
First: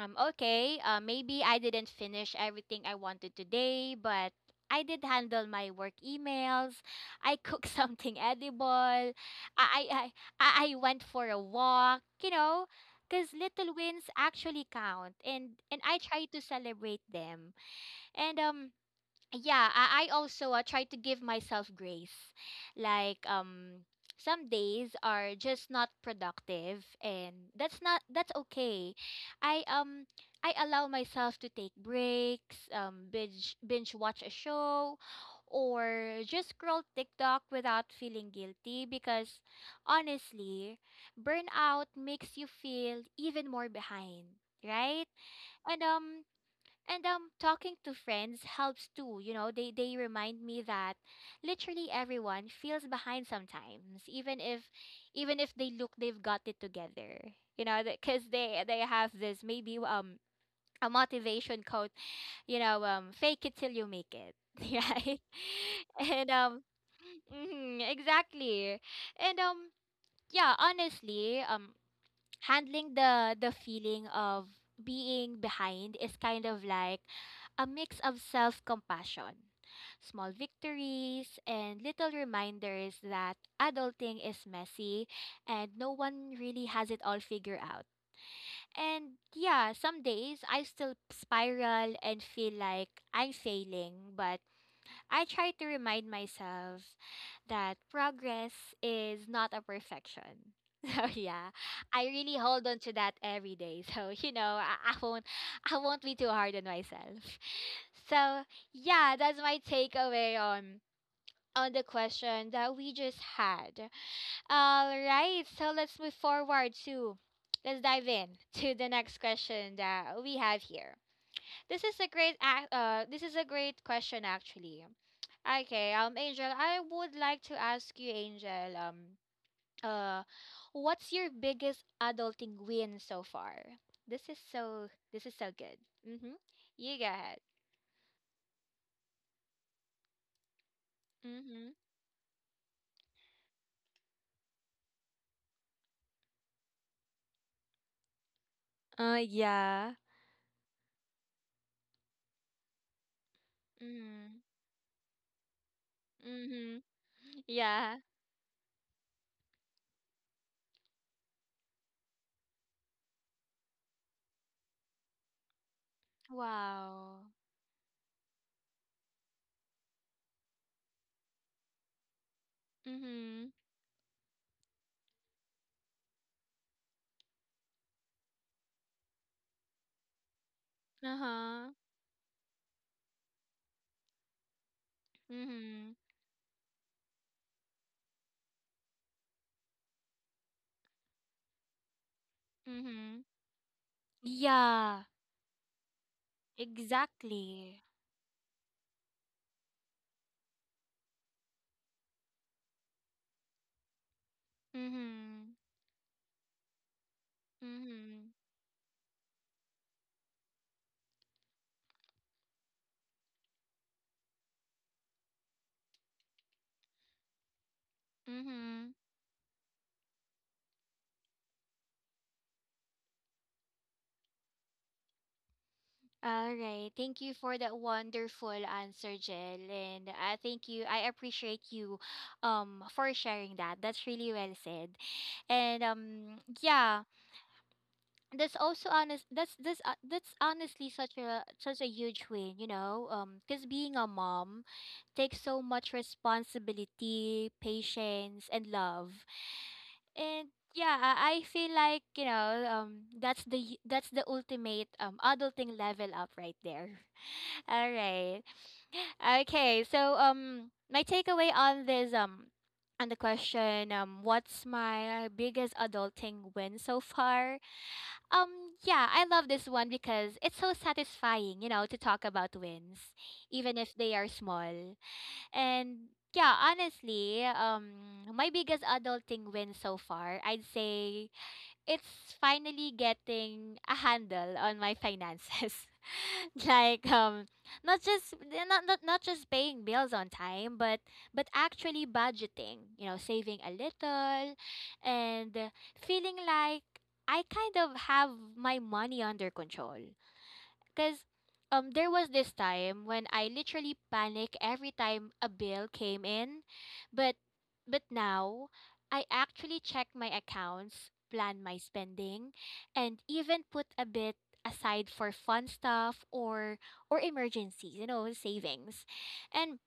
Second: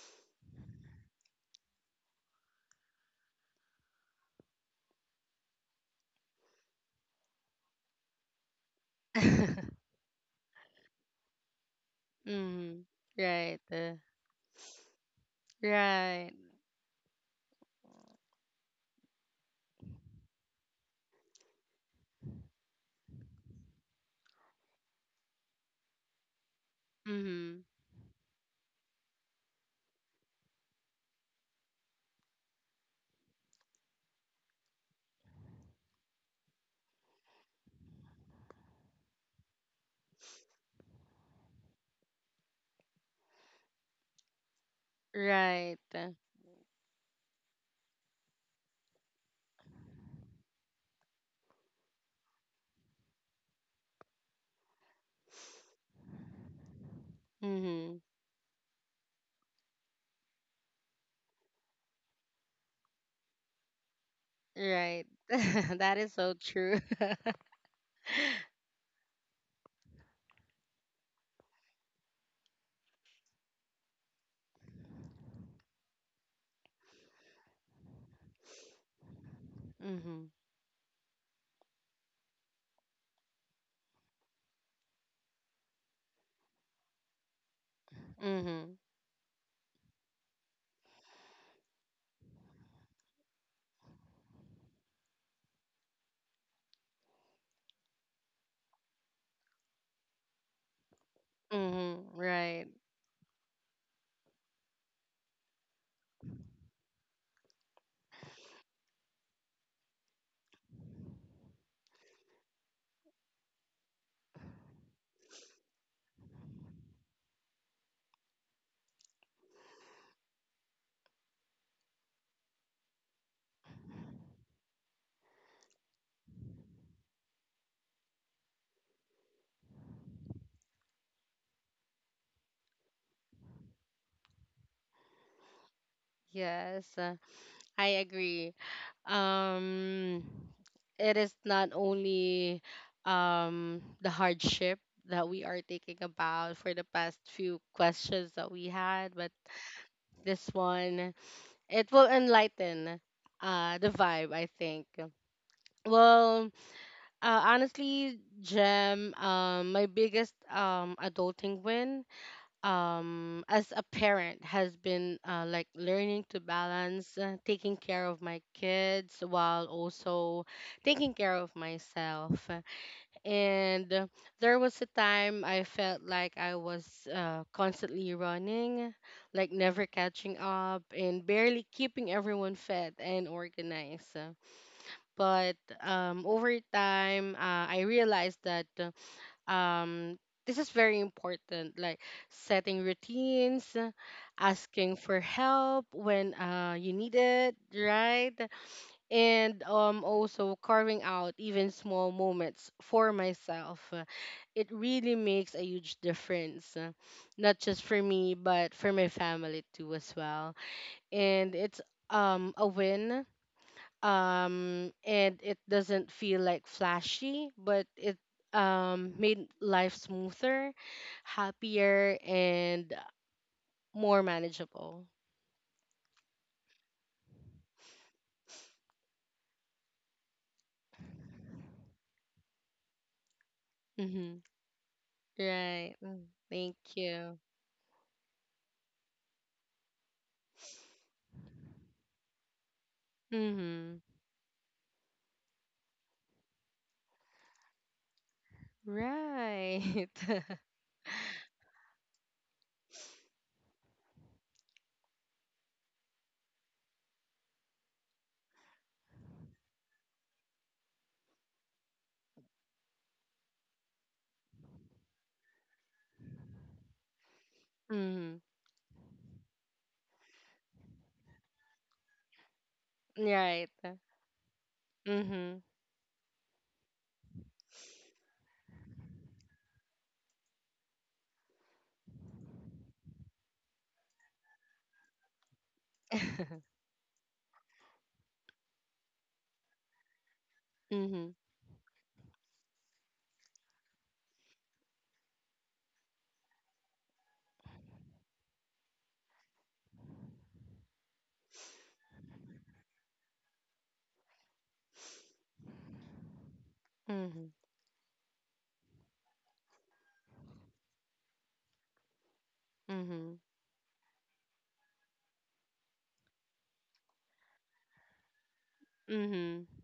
Speaker 1: okay, maybe I didn't finish everything I wanted today, but I did handle my work emails. I cooked something edible. I I I, I went for a walk, you know,
Speaker 2: Mm.
Speaker 1: cuz
Speaker 2: Right.
Speaker 1: little wins actually count and I try
Speaker 2: Right.
Speaker 1: to celebrate them. And yeah, I also try to give myself grace. Like, some days are just not productive and
Speaker 2: Mm-hmm.
Speaker 1: that's not that's okay. I um I allow myself to take breaks, binge watch a show or just scroll TikTok without feeling guilty because, honestly, burnout makes you feel even more behind, right?
Speaker 2: Right.
Speaker 1: And um and talking to friends helps too, you know, they remind me that literally everyone feels behind sometimes, even if they've got it together. You know,
Speaker 2: Mm-hmm.
Speaker 1: because they have this, maybe, a motivation quote, fake it till you make it,
Speaker 2: Right.
Speaker 1: right?
Speaker 2: That is
Speaker 1: And
Speaker 2: so true.
Speaker 1: mhm, exactly. And yeah, honestly, handling the feeling of being behind is kind of like a mix of self-compassion,
Speaker 2: Mm-hmm.
Speaker 1: small victories, and little reminders that adulting is messy and no one really has it all figured out.
Speaker 2: Mm-hmm.
Speaker 1: And yeah, some days I still spiral and feel like I'm failing, but I try to remind myself that progress is not a perfection. So yeah, I
Speaker 2: Mm-hmm.
Speaker 1: really hold
Speaker 2: Right.
Speaker 1: on to that every day. So, you know, I won't be too hard on myself. So yeah, that's my takeaway on the question that we just had. All right, so let's dive in to the next question that we have here. This is a great question actually. Okay, Angel, I would like to ask you, Angel, uh what's your biggest adulting win so far? This is so this is so good. Mhm.
Speaker 2: Yes.
Speaker 1: You go ahead.
Speaker 2: I agree. Um, it is
Speaker 1: Mhm.
Speaker 2: not only the hardship that we are thinking about for the past few questions that we had, but
Speaker 1: Yeah.
Speaker 2: this one, it will enlighten the vibe,
Speaker 1: Mhm.
Speaker 2: I think. Well,
Speaker 1: Mhm. Yeah.
Speaker 2: honestly, Jem, my biggest adulting win as a parent has been like learning to balance
Speaker 1: Wow.
Speaker 2: taking care of my kids while also taking care of myself.
Speaker 1: Mhm.
Speaker 2: And there was a time I felt like I was constantly running, like never catching up, and barely
Speaker 1: Uh-huh.
Speaker 2: keeping everyone fed and organized. Uh, But
Speaker 1: Mhm.
Speaker 2: um, over time, I realized that this is very important, like setting
Speaker 1: Mhm.
Speaker 2: routines, asking
Speaker 1: Yeah,
Speaker 2: for help when you need it,
Speaker 1: exactly.
Speaker 2: right? And also carving out even small moments for myself. It really makes
Speaker 1: Mhm.
Speaker 2: a huge difference, not just for
Speaker 1: Mhm.
Speaker 2: me, but for my family too as well. And it's a win. And it doesn't feel like flashy, but it
Speaker 1: Mm-hmm.
Speaker 2: made life smoother, happier, and more manageable.
Speaker 1: All right. Thank you for that wonderful answer, Jill. And I thank you. I appreciate you for sharing that. That's really
Speaker 2: Mm-hmm.
Speaker 1: well said. And
Speaker 2: Right. Mm. Thank
Speaker 1: yeah,
Speaker 2: you.
Speaker 1: that's also honest that's this that's honestly such a huge win, you know. Cuz being
Speaker 2: Mm-hmm.
Speaker 1: a mom takes so much responsibility, patience, and love.
Speaker 2: Right.
Speaker 1: And yeah, I feel like, that's the ultimate adulting level up right there. All right. Okay, so my takeaway on this, on the question, what's my biggest adulting win so far?
Speaker 2: Mhm.
Speaker 1: Yeah, I love this one because it's so satisfying, you know, to talk about wins
Speaker 2: Right.
Speaker 1: even if they are small.
Speaker 2: Mhm.
Speaker 1: And yeah, honestly, my biggest adulting win so far, I'd say it's finally getting a handle on my finances. Like, not just eh, not, not not just paying bills on time, but
Speaker 2: Mhm.
Speaker 1: actually budgeting, you know, saving a little, and feeling like I kind of have my money under control. Because, there was this time when I literally panic every time a bill came in, but
Speaker 2: Mhm.
Speaker 1: now I actually check my accounts, plan my spending, and
Speaker 2: Mhm.
Speaker 1: even put a bit aside for fun stuff or emergencies, you know, savings.
Speaker 2: Mhm.
Speaker 1: And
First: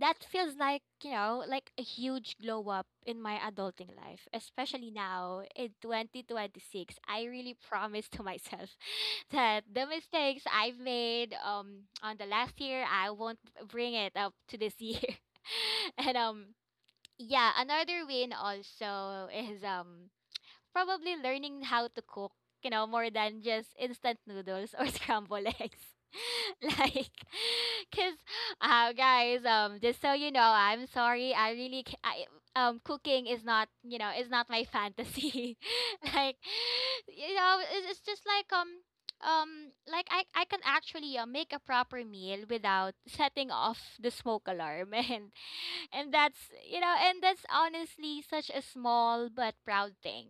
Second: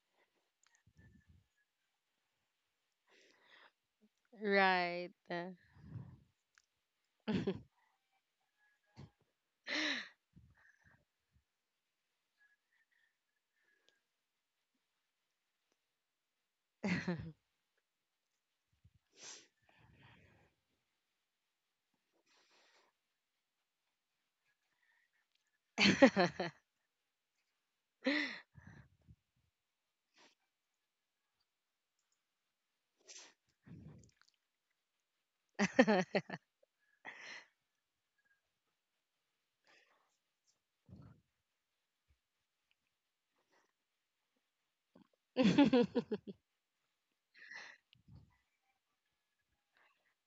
Speaker 1: that feels like, you know, like a huge glow up in my adulting life, especially
Speaker 2: Right.
Speaker 1: now in 2026. I really promised to myself that the mistakes I've made on the last year, I won't bring it up to this year. And yeah, another win also is probably learning how to cook, you know, more than just instant noodles or scrambled eggs. Like, cause, guys, just so you know, I'm sorry. I really, ca- I, Cooking is not my fantasy. Like, you know, it's just like I can actually make a proper meal without setting off the smoke alarm.
Speaker 2: Mhm.
Speaker 1: And that's and that's honestly such a small but proud thing.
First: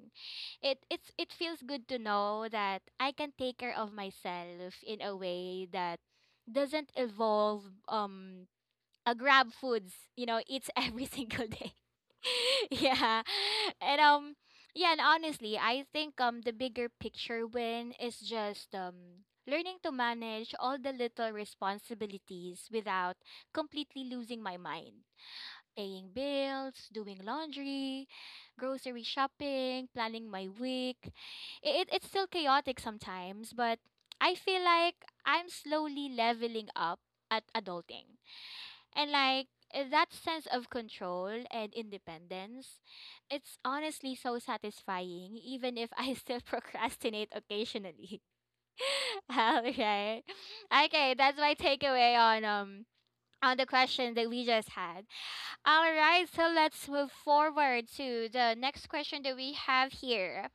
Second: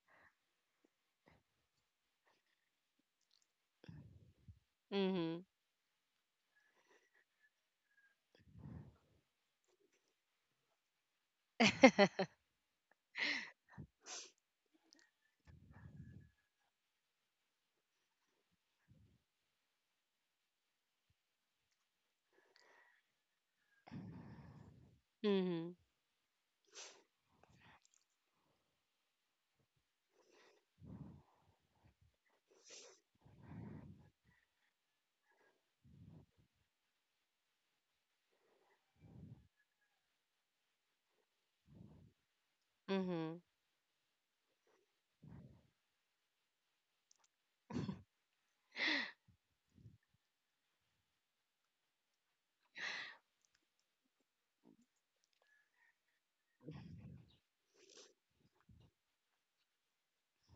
Speaker 1: It feels good to know that I can take care of myself in a way that doesn't involve um a grab foods, eats every single day. Yeah. And yeah, and honestly, I think the bigger picture win is just learning to manage all the little responsibilities without completely losing my mind:
Speaker 2: Mhm.
Speaker 1: paying bills, doing laundry, grocery shopping, planning my week. It's still chaotic sometimes, but I feel like I'm slowly leveling up at adulting. And like that sense of control and independence,
Speaker 2: Mhm.
Speaker 1: it's honestly so satisfying, even if I still procrastinate occasionally. Okay. Okay, that's my takeaway on, on the question that we just had. All right, so let's move forward to the next question that we have here.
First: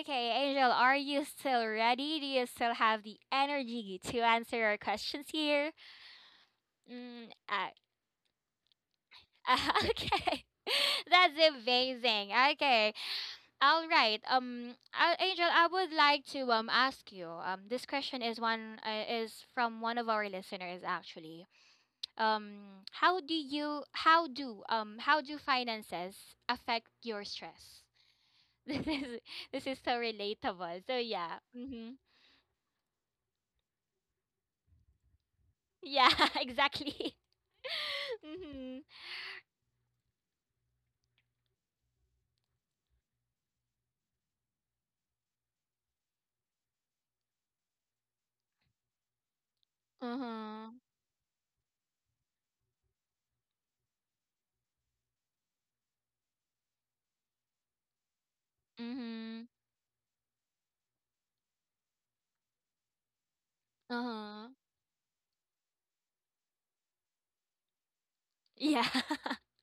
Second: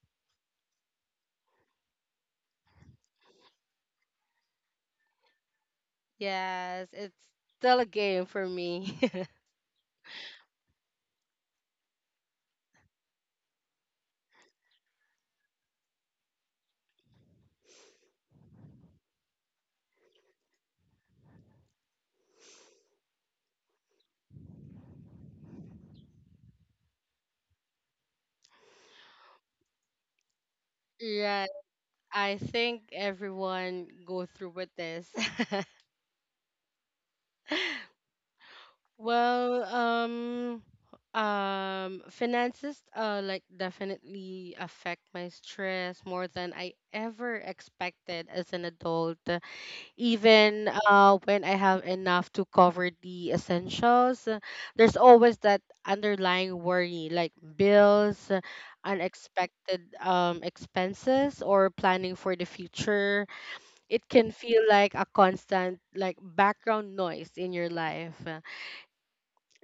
Speaker 1: Okay, Angel, are you still ready? Do you still have the energy to answer our questions here?
Speaker 2: Yes, it's
Speaker 1: Mm, uh,
Speaker 2: still a game for me.
Speaker 1: okay, that's amazing. Okay, all right. Angel, I would like to ask you. This question is one is from one of our listeners actually. um how do finances affect your stress? This is so relatable. So yeah,
Speaker 2: Right.
Speaker 1: mm-hmm.
Speaker 2: I think everyone go through with this.
Speaker 1: Yeah, exactly. Mm-hmm.
Speaker 2: Well, finances, like definitely affect my stress more than I ever expected as an adult. Even
Speaker 1: Uh-huh.
Speaker 2: when I have enough to cover the essentials, there's always that underlying worry, like bills,
Speaker 1: Mm-hmm.
Speaker 2: unexpected expenses, or planning for the future. It can
Speaker 1: Uh-huh.
Speaker 2: feel like a constant, like background noise in your life.
Speaker 1: Yeah.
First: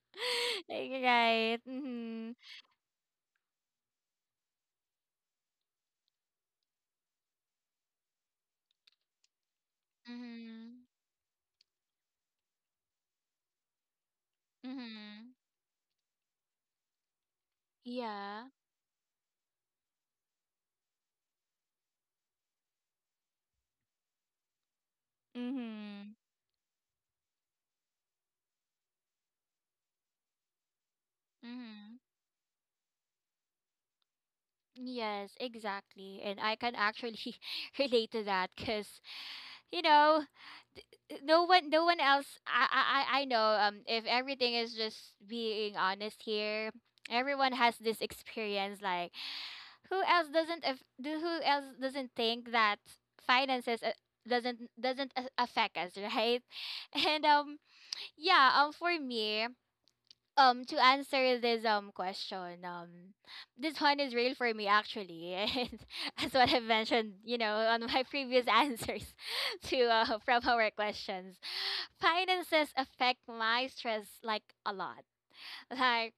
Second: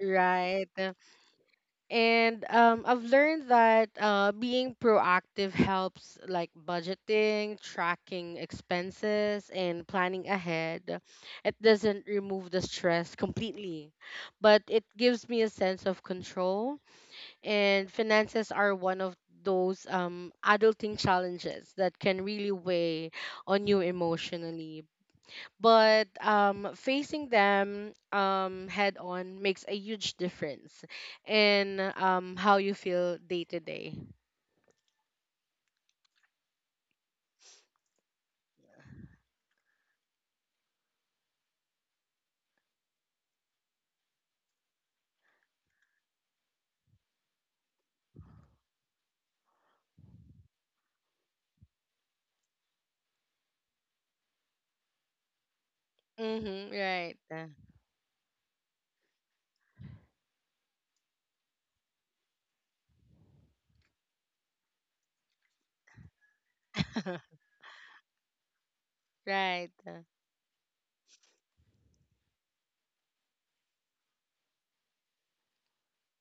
Speaker 2: Right.
Speaker 1: Right. Mm-hmm.
Speaker 2: And I've learned that being proactive helps, like budgeting, tracking expenses, and planning
Speaker 1: Mm-hmm.
Speaker 2: ahead. It doesn't remove the stress completely, but it gives
Speaker 1: Mm-hmm.
Speaker 2: me a sense of control. And
Speaker 1: Yeah.
Speaker 2: finances are one of those adulting challenges that can really weigh on you emotionally, but
Speaker 1: Mm-hmm.
Speaker 2: um, facing them head on makes a huge difference in
Speaker 1: Mm-hmm.
Speaker 2: how you feel day to day.
Speaker 1: Yes, exactly. And I can actually relate to that. Because, you know no one else, I know, if everything is just being honest here, everyone has this experience. Like, who else doesn't think that finances, doesn't affect us, right?
Speaker 2: Mm-hmm, right.
Speaker 1: And yeah, for me, to answer this question, this one is real for me actually. And as what I've mentioned, on my previous answers
Speaker 2: Right.
Speaker 1: to from our questions, finances affect my stress like a lot. Like,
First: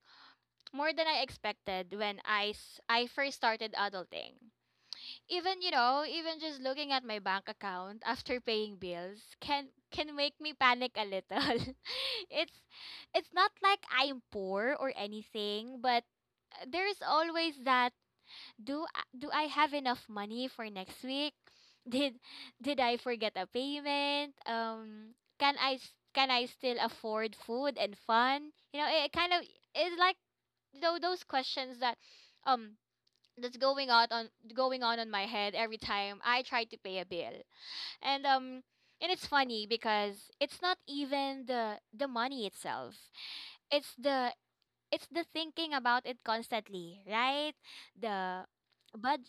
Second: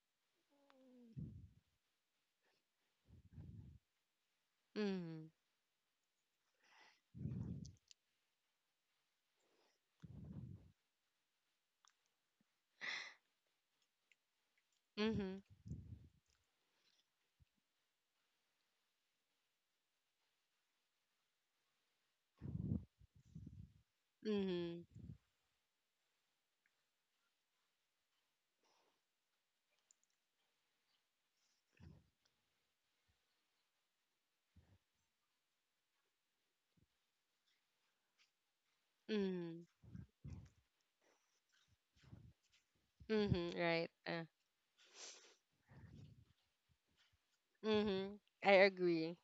Speaker 1: more than I expected when I first started adulting.
Speaker 2: Mm-hmm,
Speaker 1: Even, you know, even just looking at my bank account after paying bills can make me panic a little. It's, not like I'm poor or
Speaker 2: mm-hmm,
Speaker 1: anything, but there's always that: do I have enough money for next week? did did I forget a payment? Can I still afford food and fun? You know, it kind of it's like, though those questions that, um that's going on on my head every time I try to pay a bill. And um and it's
Speaker 2: mm-hmm,
Speaker 1: funny
Speaker 2: mm-hmm,
Speaker 1: because it's not even the money itself.
Speaker 2: mm-hmm, right.
Speaker 1: It's the it's the thinking about it constantly, right?
Speaker 2: Mm-hmm,
Speaker 1: The
Speaker 2: I agree.
Speaker 1: but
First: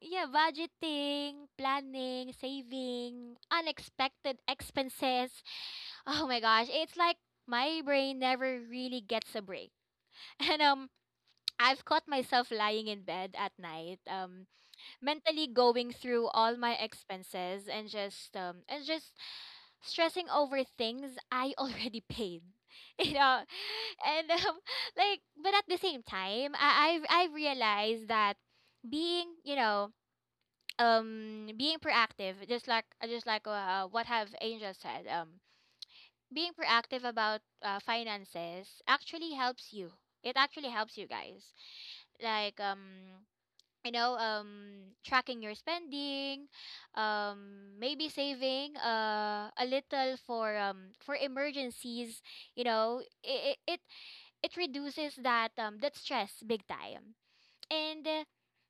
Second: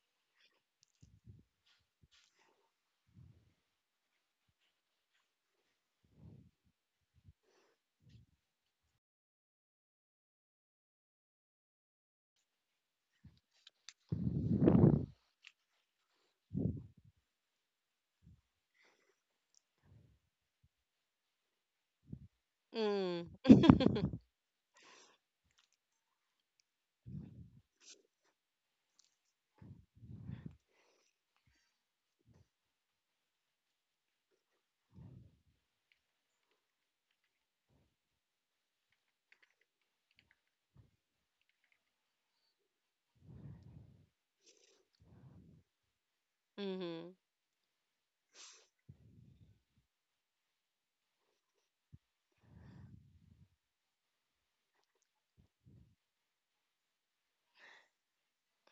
Speaker 1: yeah, budgeting, planning, saving, unexpected expenses. Oh my gosh, it's like my brain never really gets a break. And I've caught myself lying in bed at night, mentally going through all my expenses and just, stressing over things I already paid. You
Speaker 2: Mm.
Speaker 1: know,
Speaker 2: Mm-hmm,
Speaker 1: and like, but at the same time, I've realized that being you know being proactive, just like what have Angel said, being proactive about finances actually helps you. It actually helps you guys. Like, tracking your spending, maybe saving a little for for emergencies. you know it it it it reduces that stress big time. And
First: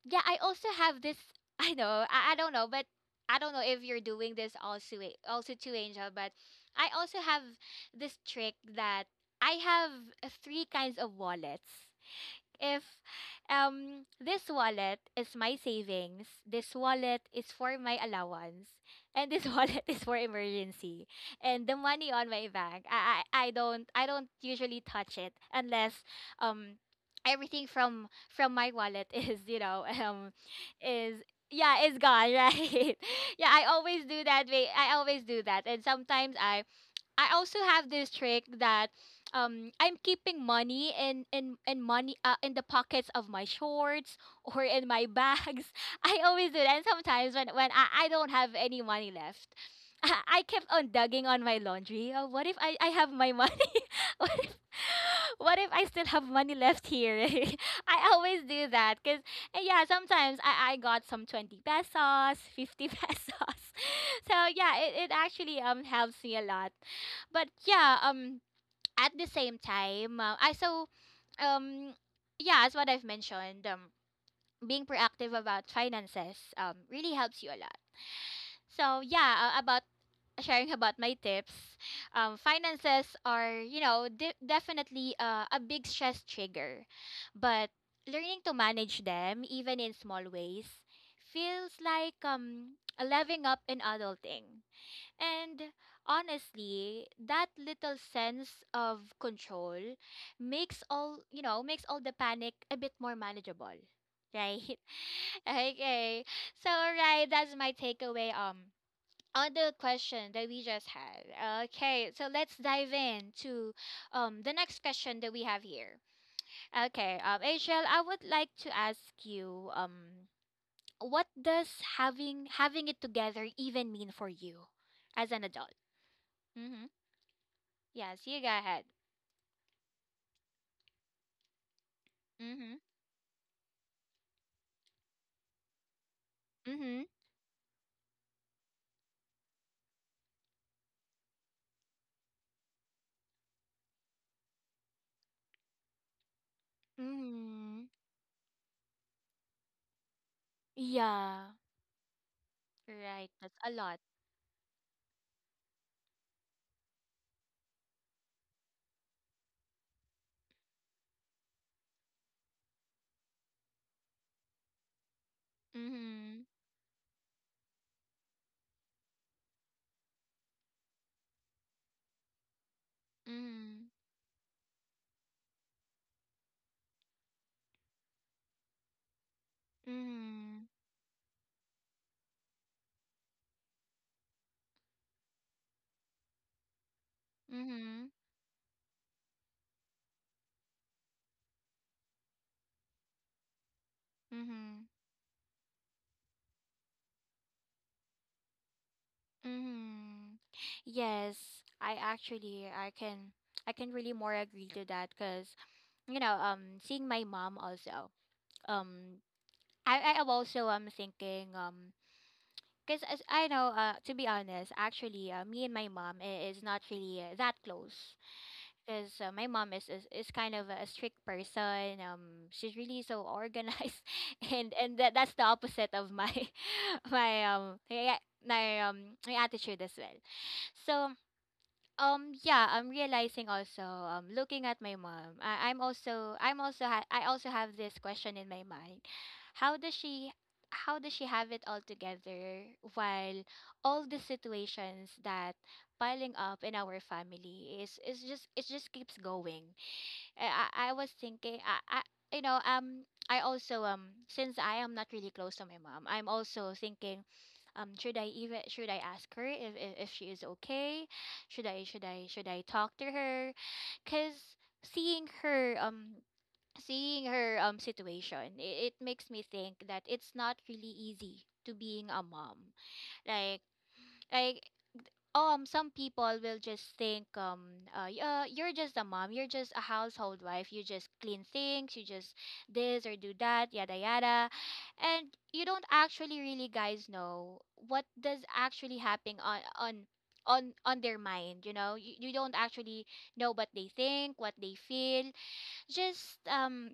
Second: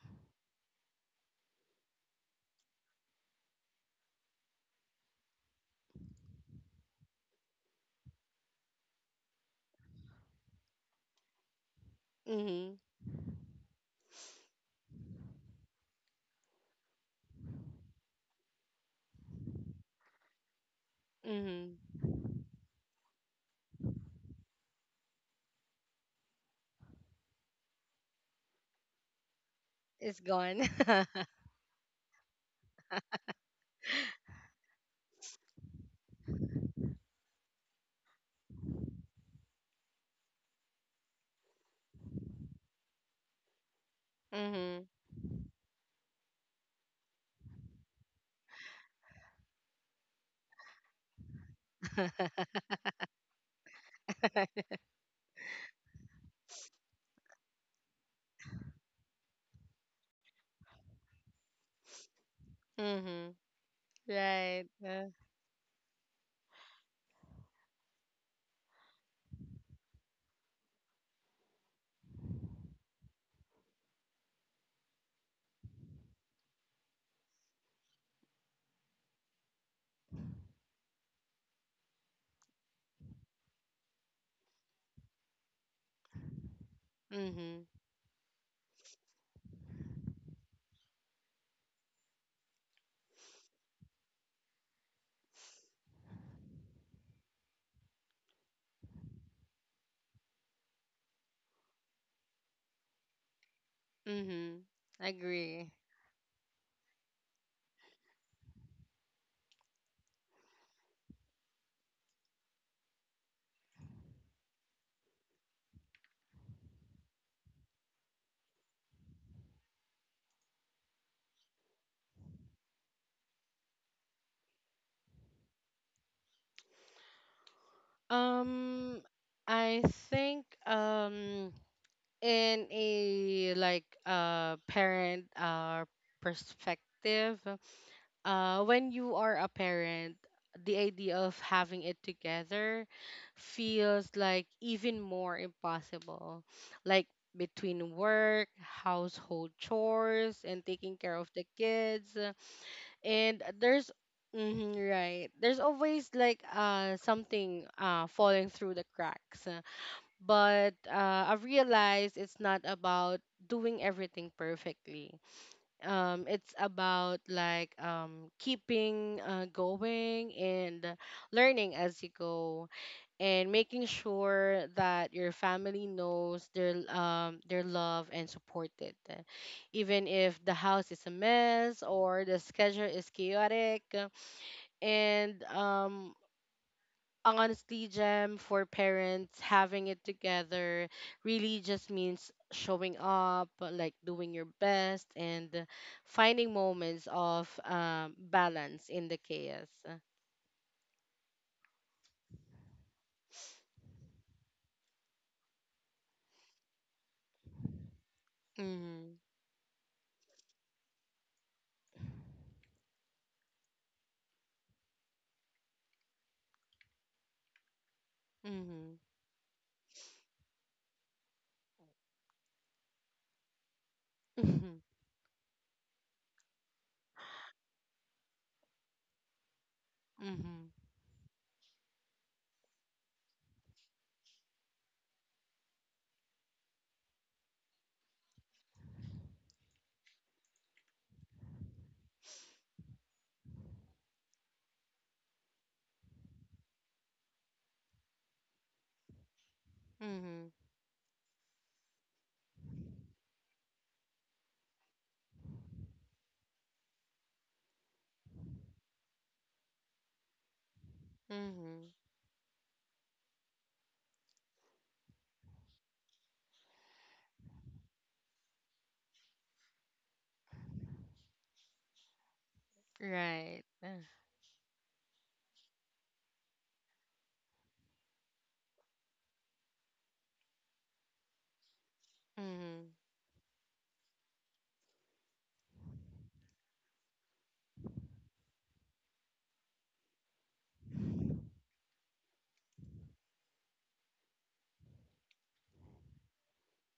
Speaker 1: yeah, I also have this. I know, I don't know, but I don't know if you're doing this also too, Angel, but I also have this trick that I have three kinds of wallets.
Speaker 2: mm-hmm,
Speaker 1: If this wallet is my savings, this wallet is for my allowance, and this wallet is for emergency. And the
Speaker 2: mm-hmm.
Speaker 1: money on my bank, I don't usually touch it unless um everything from my wallet
Speaker 2: It's gone.
Speaker 1: is yeah, is gone, right? Yeah, I always do that. I always do that. And sometimes I also have this trick that I'm keeping money in the pockets of my shorts or
Speaker 2: Mm-hmm.
Speaker 1: in my bags. I always do that. And sometimes when I don't have any money left, I kept on dugging on my laundry. What if I have my money? what if what if I still have money left here? I always do that because yeah, sometimes I got some 20 pesos, 50 pesos.
Speaker 2: Mm-hmm,
Speaker 1: So
Speaker 2: right.
Speaker 1: yeah, it, it actually helps me a lot, but yeah, at the same time, I so um, yeah, as what I've mentioned, being proactive about finances really helps you a lot. So yeah, about sharing about my tips, finances are, definitely, a big stress trigger,
Speaker 2: Mm-hmm,
Speaker 1: but learning to manage them even in small ways feels like a leveling up in adulting. And honestly, that little sense of control makes all the panic a bit more manageable,
Speaker 2: mm-hmm.
Speaker 1: right?
Speaker 2: Agree.
Speaker 1: Okay. So, right, that's my takeaway on the question that we just had. Okay, so let's dive in to the next question that we have here. Okay, Rachel, I would like to ask you, what does having it together even mean for you as an adult? Mm-hmm. Yes, you go ahead.
Speaker 2: Um, I think in
Speaker 1: Mm-hmm.
Speaker 2: a like parent
Speaker 1: Mm-hmm.
Speaker 2: perspective, when you are a parent, the idea of having it together feels like even more impossible. Like
Speaker 1: Mm-hmm.
Speaker 2: between work, household chores, and taking care of the
Speaker 1: Yeah.
Speaker 2: kids,
Speaker 1: Right.
Speaker 2: and
Speaker 1: That's a
Speaker 2: there's
Speaker 1: lot.
Speaker 2: mhm, right, there's always like something falling through the cracks. But I realized it's not about doing everything perfectly.
Speaker 1: Mm-hmm.
Speaker 2: It's about like keeping going and learning as you go, and making
Speaker 1: Mm-hmm.
Speaker 2: sure that your family knows their love and supported, even if the
Speaker 1: Mm-hmm.
Speaker 2: house is a mess or the schedule is chaotic. And honestly,
Speaker 1: Mm-hmm.
Speaker 2: Gem, for parents having it together really just means showing up, like doing your
Speaker 1: Mm-hmm.
Speaker 2: best, and finding moments of balance in the chaos.
Speaker 1: Mm-hmm. Yes, I actually I can I can really more agree to that, because seeing my mom also,
Speaker 2: Mm-hmm.
Speaker 1: um I am also thinking, because as I know, to be honest, actually, me and my mom, is not really, that close,
Speaker 2: Mm-hmm.
Speaker 1: because my mom is kind of a strict person. She's really so organized, and and that's the opposite of my my um my, my um my attitude as well.
Speaker 2: Mm-hmm.
Speaker 1: So yeah, I'm realizing also, looking at my mom, I, I'm also, ha- I also have this question in my mind. How does she, how does she have it all together while all the situations that piling up in our family it just keeps going.
Speaker 2: Mm-hmm.
Speaker 1: I was thinking, I you know I also, since I am not really close to my mom, I'm also thinking, should I even, should I ask her if she is okay, should I
Speaker 2: Mhm.
Speaker 1: should I should I talk to her, because seeing her um seeing her situation, it makes me think that it's not really easy to being a mom.
Speaker 2: Right.
Speaker 1: Like, like some people will just think, you're just a mom, you're just a household wife, you just clean things, you just
Speaker 2: Mhm.
Speaker 1: this or do that, yada yada, and you don't actually really, guys, know what does actually happen on their mind. You know, you don't actually know what they think, what they feel. Just,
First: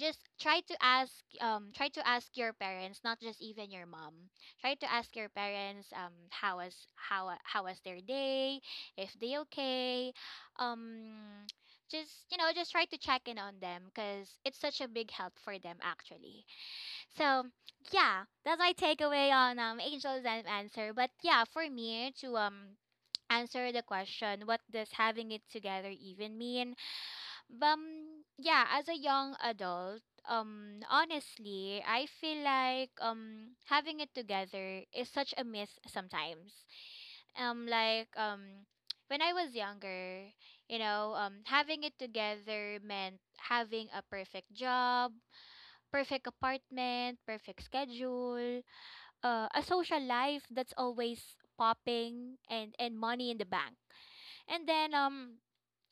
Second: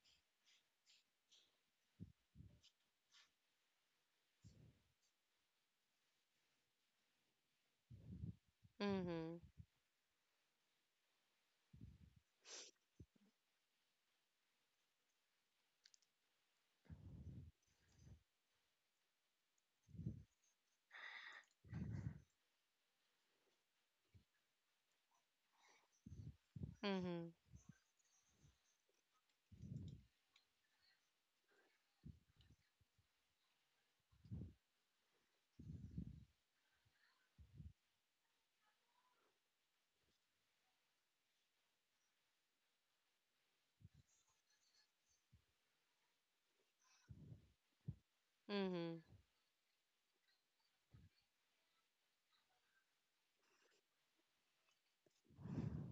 Speaker 1: just try to ask, try to ask your parents, not just even your mom. Try to ask your parents, how was their day, if
Speaker 2: Mhm.
Speaker 1: they okay. um just you know just try to check in on them, because it's such a big help for them actually. So yeah, that's my takeaway on angels and answer. But yeah, for me to answer the question, what does having it together even mean?
Speaker 2: Mhm.
Speaker 1: Yeah, as a young adult, honestly, I feel like having it together is such a myth sometimes. Like, when I was younger, you know, having it together meant having a perfect job, perfect apartment, perfect schedule,
Speaker 2: Mhm.
Speaker 1: a social life that's always popping, and money in the bank. And then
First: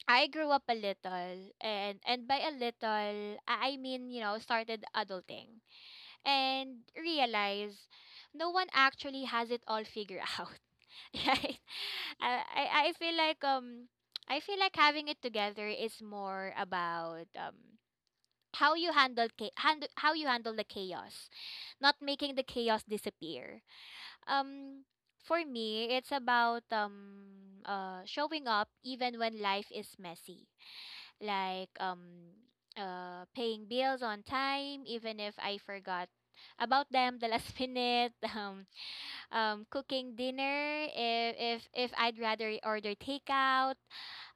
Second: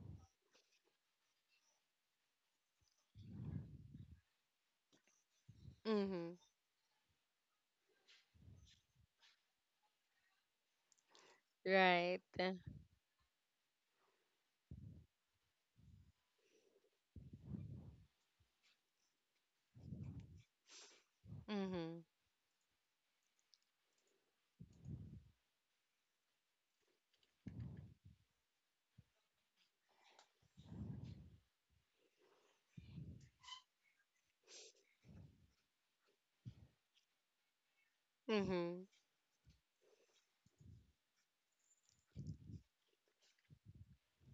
Speaker 1: I grew up a little, and by a little, I mean, you know, started adulting,
Speaker 2: Mhm.
Speaker 1: and realize no one actually has it all figured out. Right?
Speaker 2: Right.
Speaker 1: I I I feel like, I feel like having it together is more about how you handle the chaos, not
Speaker 2: Mhm.
Speaker 1: making the chaos disappear. Um for me, it's about showing up even when life is messy, like paying bills on time, even if I forgot about them the last minute,
Speaker 2: Mhm.
Speaker 1: cooking dinner if I'd rather order takeout,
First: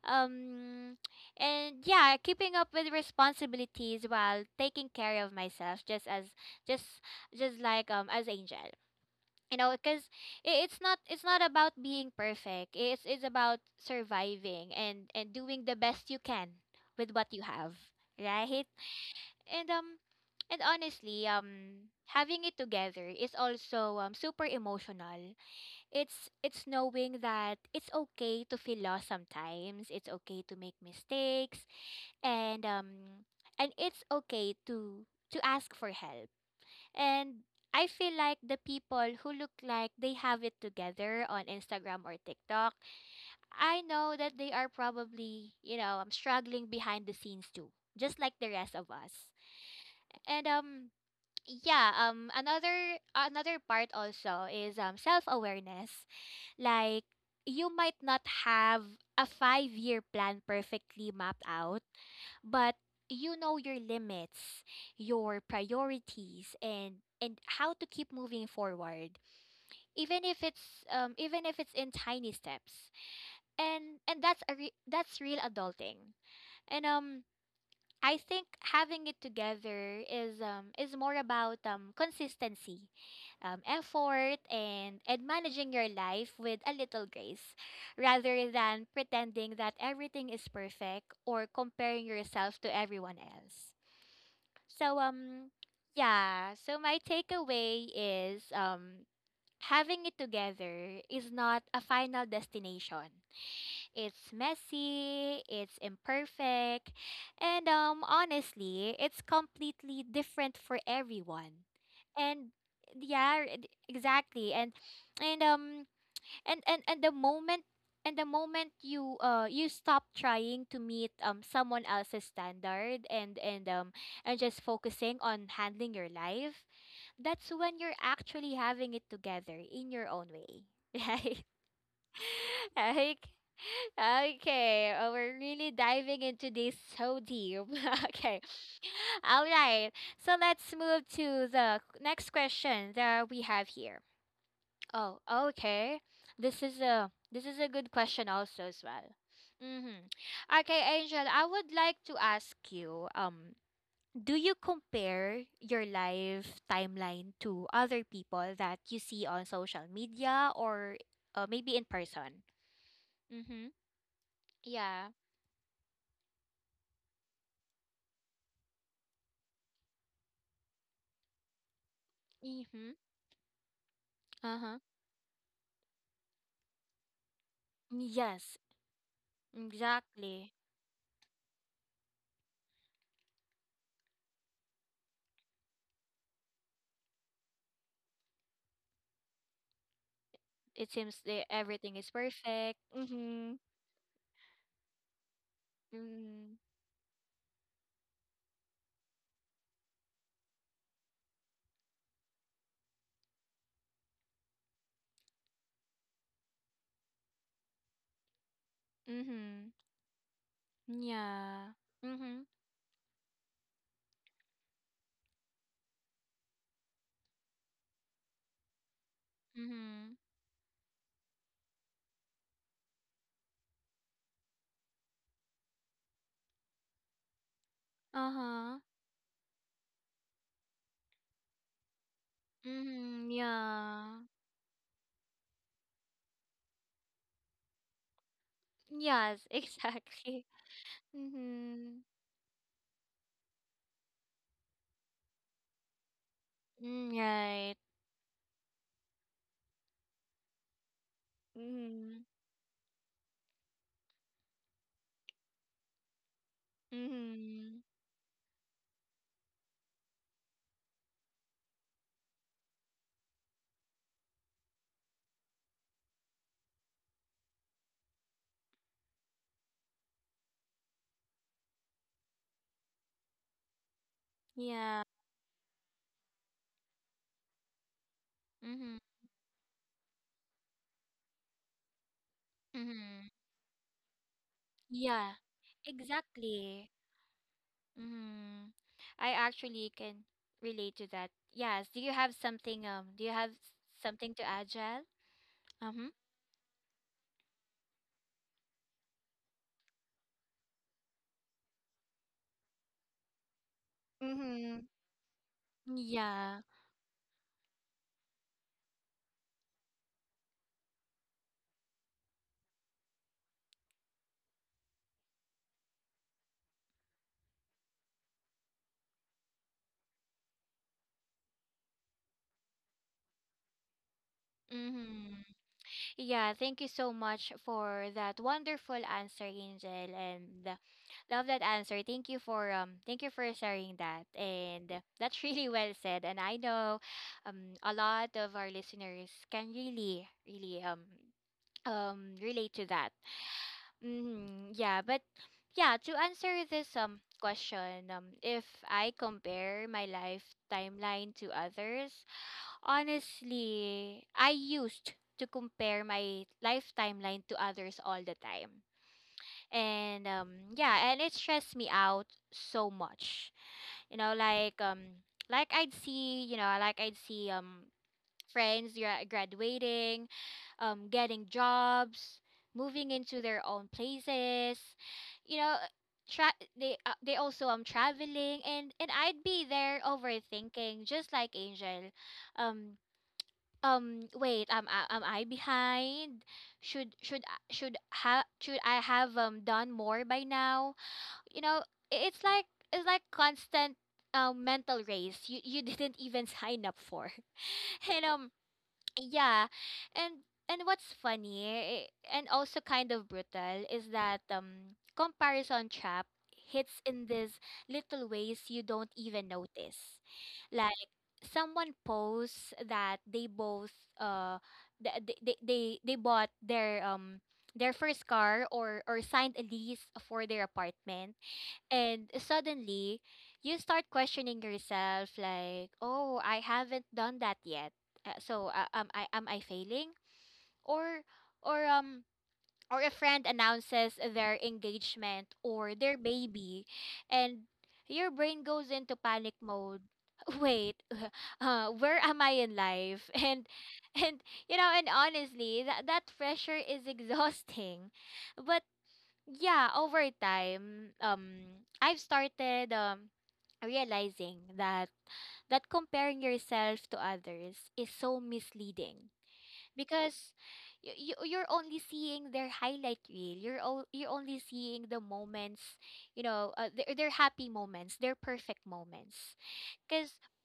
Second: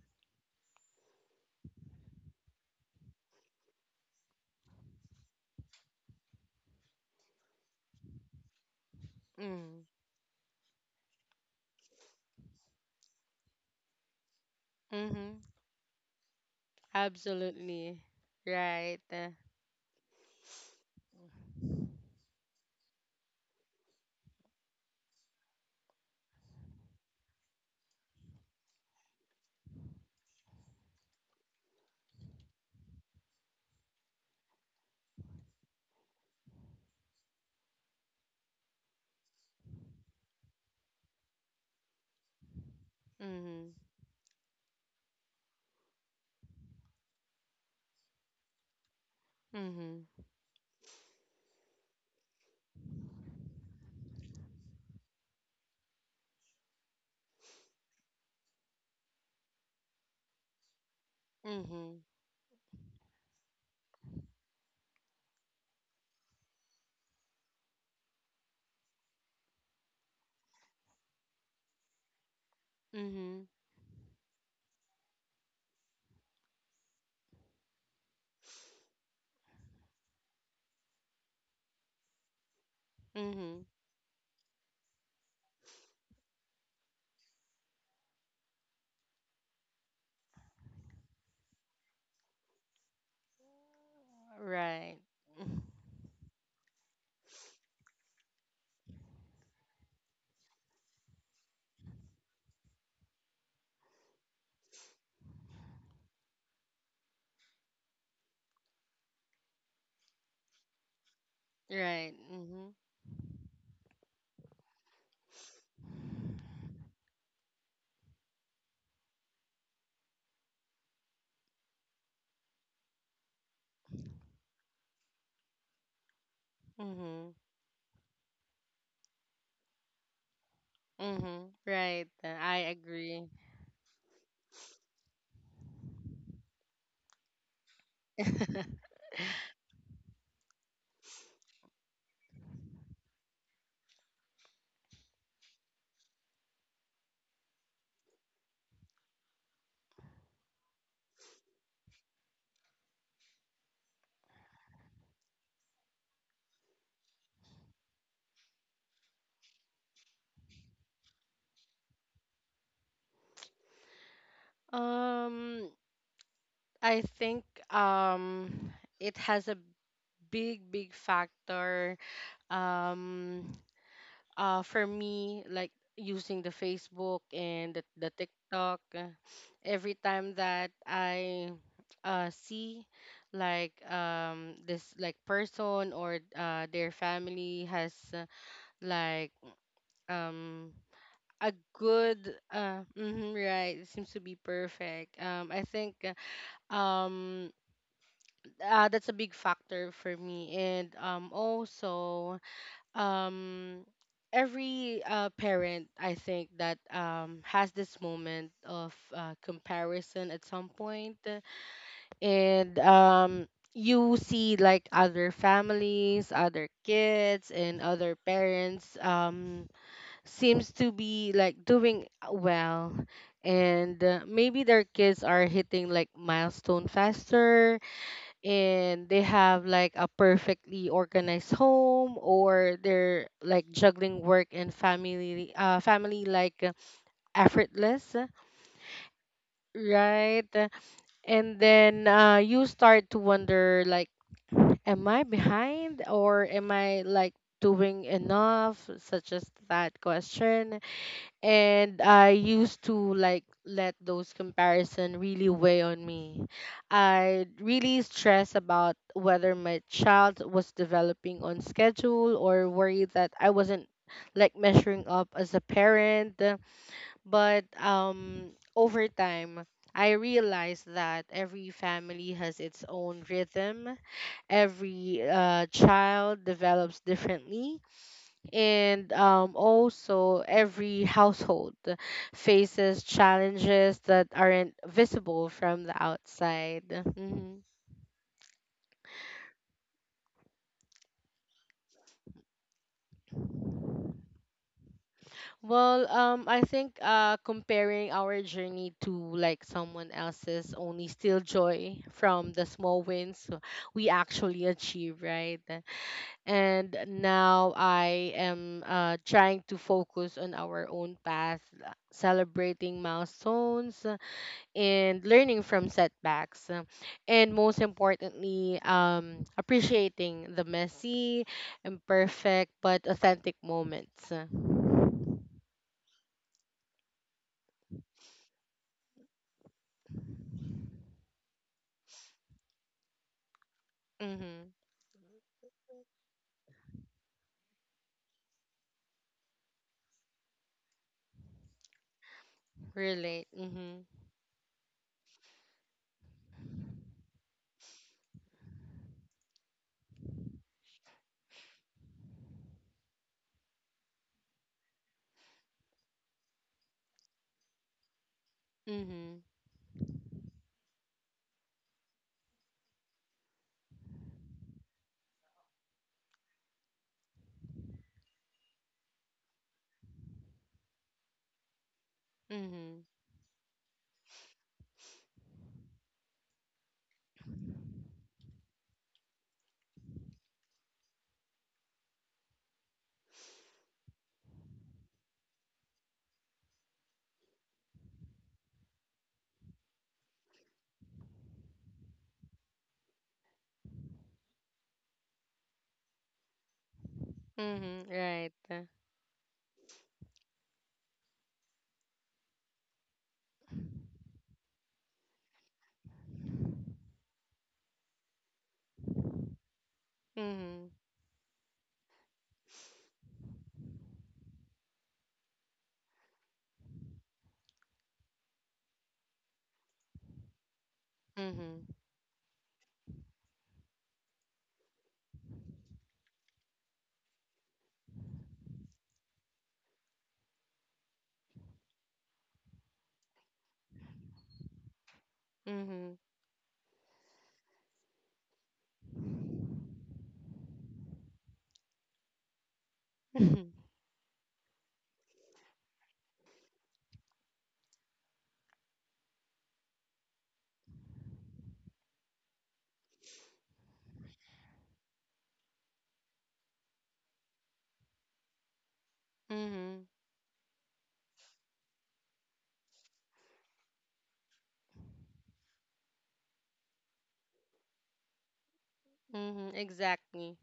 Speaker 1: um and yeah, keeping up with responsibilities while taking care of myself, just just like, as Angel, you know,
Speaker 2: Mhm.
Speaker 1: because it's not about being perfect, it's about surviving and
Speaker 2: Mhm.
Speaker 1: doing the best you can with what you have,
Speaker 2: Absolutely.
Speaker 1: right.
Speaker 2: Right.
Speaker 1: and um and honestly, having it together is also super emotional. It's knowing that it's okay to feel lost sometimes, it's okay to make mistakes, and um and it's okay to ask for help. And I feel like the people who look like they have it together on Instagram or TikTok,
Speaker 2: Mhm.
Speaker 1: I know that they are probably, you know, struggling behind the scenes too, just like the rest of us.
Speaker 2: Mhm.
Speaker 1: And yeah, another part also is self-awareness. Like, you might not have a 5-year plan perfectly mapped out,
Speaker 2: Mhm.
Speaker 1: but you know your limits, your priorities, and how to keep moving forward, even if it's, even if it's in tiny steps.
Speaker 2: Mhm.
Speaker 1: And that's that's real adulting. And I think having it together is, is more about consistency,
Speaker 2: Mhm.
Speaker 1: effort, and managing your life with a little grace, rather than pretending that everything is perfect or comparing yourself to everyone else. So
Speaker 2: Right. Mm,
Speaker 1: yeah, so my takeaway is, having it together is not a final destination. It's messy, it's imperfect, and honestly, it's completely different for everyone.
Speaker 2: right.
Speaker 1: And
Speaker 2: Mhm.
Speaker 1: yeah, exactly. And um and the moment, you stop trying to meet someone else's standard, and just focusing on handling your life,
Speaker 2: Mhm.
Speaker 1: that's when you're actually having it together in your own way.
Speaker 2: Mhm. Right. I
Speaker 1: Right? Okay.
Speaker 2: agree.
Speaker 1: Okay, oh, we're really diving into this so deep. Okay, all right. So let's move to the next question that we have here. Oh, okay. This is a good question also as well. Mm-hmm. Okay, Angel, I would like to ask you. Do you compare your life timeline to other people that you see on social media, or maybe in person? Mm-hmm. Yeah.
Speaker 2: Um, I think um it has a big factor
Speaker 1: Mm-hmm.
Speaker 2: um
Speaker 1: Uh-huh.
Speaker 2: for me, like using the Facebook and the
Speaker 1: Yes,
Speaker 2: TikTok. Every time
Speaker 1: exactly.
Speaker 2: that I see like this like person or their family has like um
Speaker 1: It seems that
Speaker 2: a
Speaker 1: everything is
Speaker 2: good
Speaker 1: perfect.
Speaker 2: mhm,
Speaker 1: Mm-hmm.
Speaker 2: right, it seems to be perfect. I think
Speaker 1: Mm-hmm.
Speaker 2: uh, um that's a big factor for me. And um also um every parent I think that has this moment of
Speaker 1: Mm-hmm.
Speaker 2: comparison at some point.
Speaker 1: Yeah. Mm-hmm.
Speaker 2: And you see like other families, other kids, and other parents
Speaker 1: Mm-hmm.
Speaker 2: seems to be like doing well, and maybe their kids are hitting like milestone faster,
Speaker 1: Uh-huh.
Speaker 2: and they have like a perfectly organized home, or
Speaker 1: Mm-hmm.
Speaker 2: they're like
Speaker 1: Yeah.
Speaker 2: juggling work and family like effortless,
Speaker 1: Yes, exactly.
Speaker 2: right? And
Speaker 1: Mm-hmm.
Speaker 2: then you start to wonder like, am I behind, or am I
Speaker 1: Mm,
Speaker 2: like
Speaker 1: right.
Speaker 2: doing enough, such as that question. And
Speaker 1: Mm-hmm.
Speaker 2: I used to like let those comparison really weigh on me. I
Speaker 1: Mm-hmm.
Speaker 2: really stress about whether my child was developing on schedule, or worried that I wasn't like measuring up as a parent. But over time I realized that every family has its own rhythm.
Speaker 1: Yeah.
Speaker 2: Every child develops differently,
Speaker 1: Mm-hmm.
Speaker 2: and also every household faces
Speaker 1: Mm-hmm.
Speaker 2: challenges that aren't
Speaker 1: Yeah.
Speaker 2: visible from the outside.
Speaker 1: Exactly.
Speaker 2: Mhm.
Speaker 1: Mm-hmm. I actually can relate to that. Yes. Do you have something, do you have s- something to add, Jel?
Speaker 2: Well,
Speaker 1: Mm-hmm.
Speaker 2: I think comparing our journey to like someone else's only steal joy from the small wins we actually
Speaker 1: Mm-hmm.
Speaker 2: achieve, right?
Speaker 1: Yeah.
Speaker 2: And now I am trying to focus on our own path, celebrating milestones and learning from setbacks, and most importantly appreciating the messy, imperfect, but authentic moments.
Speaker 1: Mm-hmm. Yeah, thank you so much for that wonderful answer, Angel, and, love that answer. Thank you for sharing that.
Speaker 2: Mm-hmm.
Speaker 1: And, that's really well said. And I know, a lot of our listeners can really, really, relate to that.
Speaker 2: Relate. Mm-hmm.
Speaker 1: Mm-hmm. Yeah, but yeah, to answer this question, if I compare my life timeline to others, honestly, I used to compare my life timeline to others all the time.
Speaker 2: Mm-hmm.
Speaker 1: And yeah, and it stressed me out so much. You know, like I'd see friends graduating, getting jobs,
Speaker 2: Mm-hmm.
Speaker 1: moving into their own places. You know, they also traveling, and I'd be there overthinking, just like Angel. Um Wait, am I behind? Should should I have done more by now? You know, i- it's like it's like constant mental race you didn't even sign up for.
Speaker 2: Mm-hmm.
Speaker 1: And
Speaker 2: Right.
Speaker 1: yeah. And what's funny, eh, and also kind of brutal, is that comparison trap hits in these little ways you don't even notice.
Speaker 2: Mm-hmm.
Speaker 1: Like someone posts that they both uh they bought their their first car or signed a lease for their apartment
Speaker 2: Mm-hmm.
Speaker 1: and suddenly, you start questioning yourself like, "Oh, I haven't done that yet. Am I failing?" Or or or a friend announces their engagement or
Speaker 2: Mm-hmm.
Speaker 1: their baby and your brain goes into panic mode. Wait, where am I in life? And and honestly, that pressure is exhausting. But yeah, over time, I've started realizing that comparing yourself to others is so misleading
Speaker 2: Mm-hmm.
Speaker 1: because you're only seeing their highlight reel. You're only seeing the moments, their their happy moments, their perfect moments.
Speaker 2: Mm-hmm.
Speaker 1: Because
Speaker 2: Exactly.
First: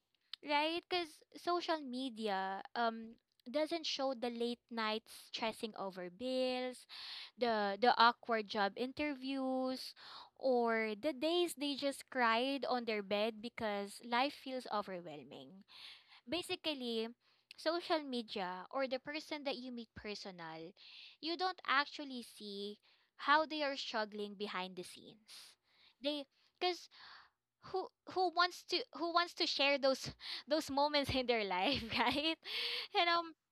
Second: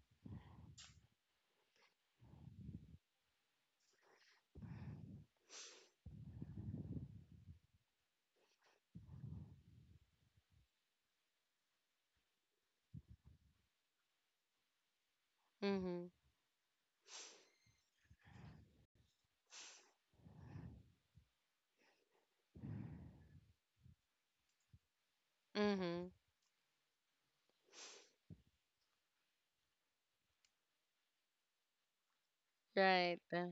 Speaker 1: right? Because social media doesn't show the late nights stressing over bills, the awkward job interviews, or the days they just cried on their bed because life feels overwhelming.
Speaker 2: Mm-hmm.
Speaker 1: Basically, social media or the person that you meet personal, you don't actually see how they are struggling behind the scenes.
Speaker 2: Mm-hmm.
Speaker 1: They because Who wants to share those those moments in their life, right? and
Speaker 2: Right.
Speaker 1: um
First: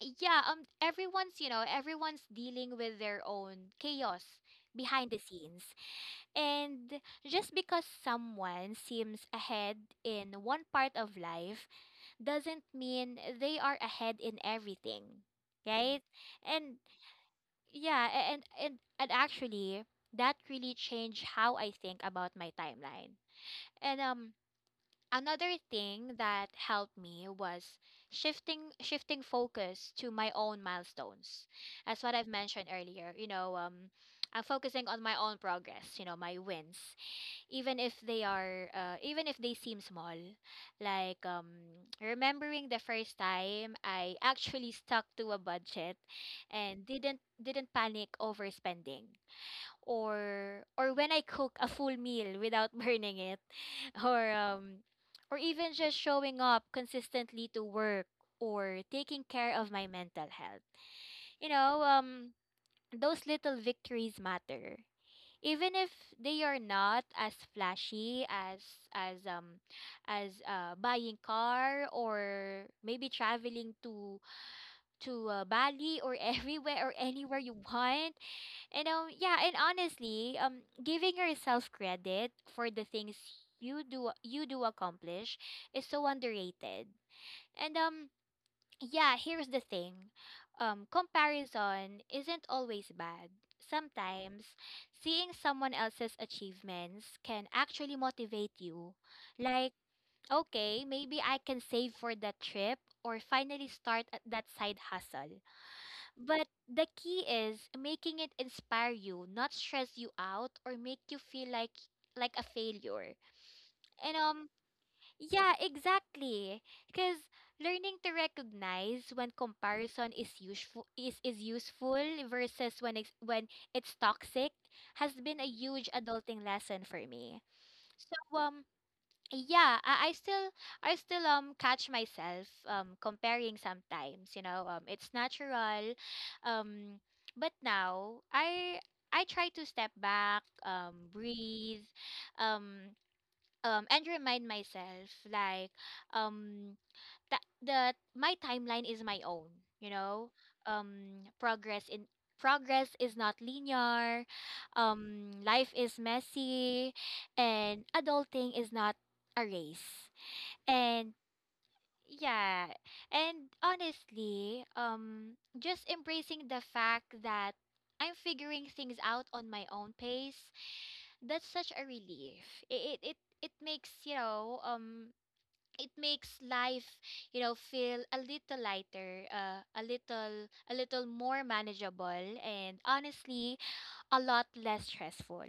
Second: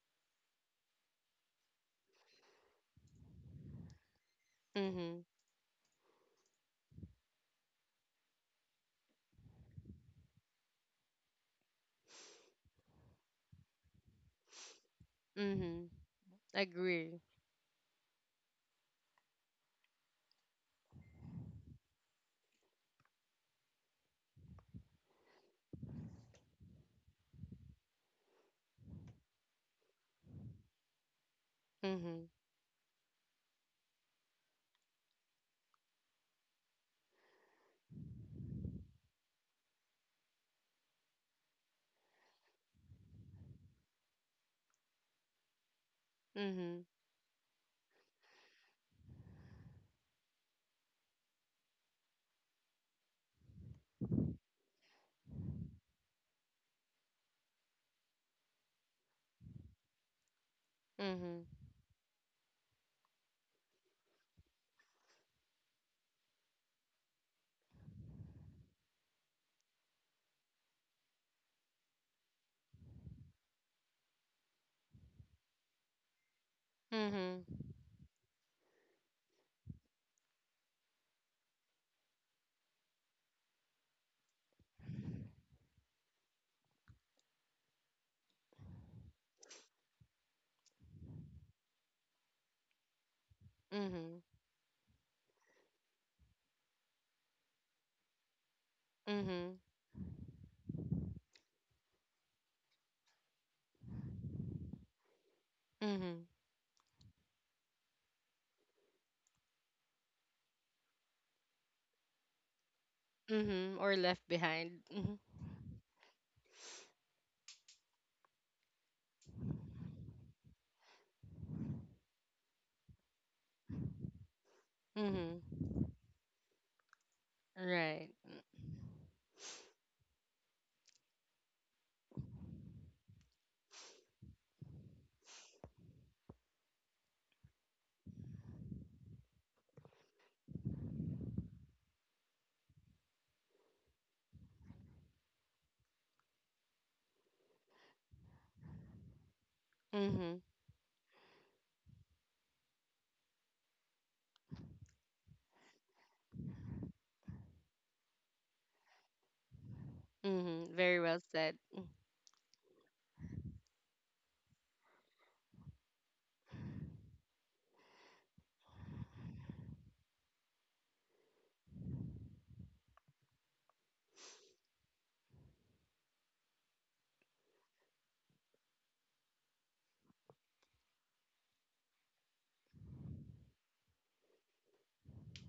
Speaker 1: yeah, everyone's everyone's dealing with their own chaos behind the
Speaker 2: Mm-hmm.
Speaker 1: scenes, and just because someone seems ahead in one part of life doesn't mean they are ahead in everything,
Speaker 2: Mm-hmm.
Speaker 1: right? and
Speaker 2: Agree.
Speaker 1: yeah a- and and and actually, that really changed how I think about my timeline. And Another thing that helped me was shifting focus to my own milestones. That's what
Speaker 2: Mm-hmm.
Speaker 1: I've mentioned earlier. I'm focusing on my own progress. You know, my wins, even if they are, even if they seem small. Like remembering the first time I actually stuck to a budget,
Speaker 2: Mm-hmm.
Speaker 1: and didn't panic over spending, or when I cook a full meal without burning it, or or even just showing up consistently to work or taking care of my mental health.
Speaker 2: Mm-hmm.
Speaker 1: You know, um those little victories matter. Even if they are not as flashy as as um buying car or maybe traveling to Bali or everywhere or anywhere you
Speaker 2: Mm-hmm.
Speaker 1: want. And yeah, and honestly, giving yourself credit for the things you do accomplish is so underrated. And yeah, here's the thing. Comparison isn't always bad.
Speaker 2: Mm-hmm.
Speaker 1: Sometimes seeing someone else's achievements can actually motivate you.
Speaker 2: Mm-hmm.
Speaker 1: Like, okay, maybe I can save for that trip or finally start at that side hustle.
Speaker 2: Mm-hmm.
Speaker 1: But the key is making it inspire you, not stress you out or make you feel like a failure.
Speaker 2: Mm-hmm. Or
Speaker 1: And
Speaker 2: left
Speaker 1: um
Speaker 2: behind. Mm-hmm.
Speaker 1: yeah, exactly. Cuz learning to recognize when comparison is useful versus when it's toxic has been a
Speaker 2: Mm-hmm.
Speaker 1: huge adulting lesson for me.
Speaker 2: Right.
Speaker 1: So yeah, I still catch myself comparing sometimes, you know, it's natural. um but now I try to step back, breathe, um and remind myself like, um that the my timeline is my own, you know.
Speaker 2: Mm-hmm.
Speaker 1: um progress in Progress is not linear. Life is messy and adulting is not a race.
Speaker 2: Mm-hmm. Very
Speaker 1: And
Speaker 2: well said.
Speaker 1: yeah, and honestly, just embracing the fact that I'm figuring things out on my own pace, that's such a relief. It makes, it makes life, you know, feel a little lighter, a little, a little more manageable, and honestly a lot less stressful.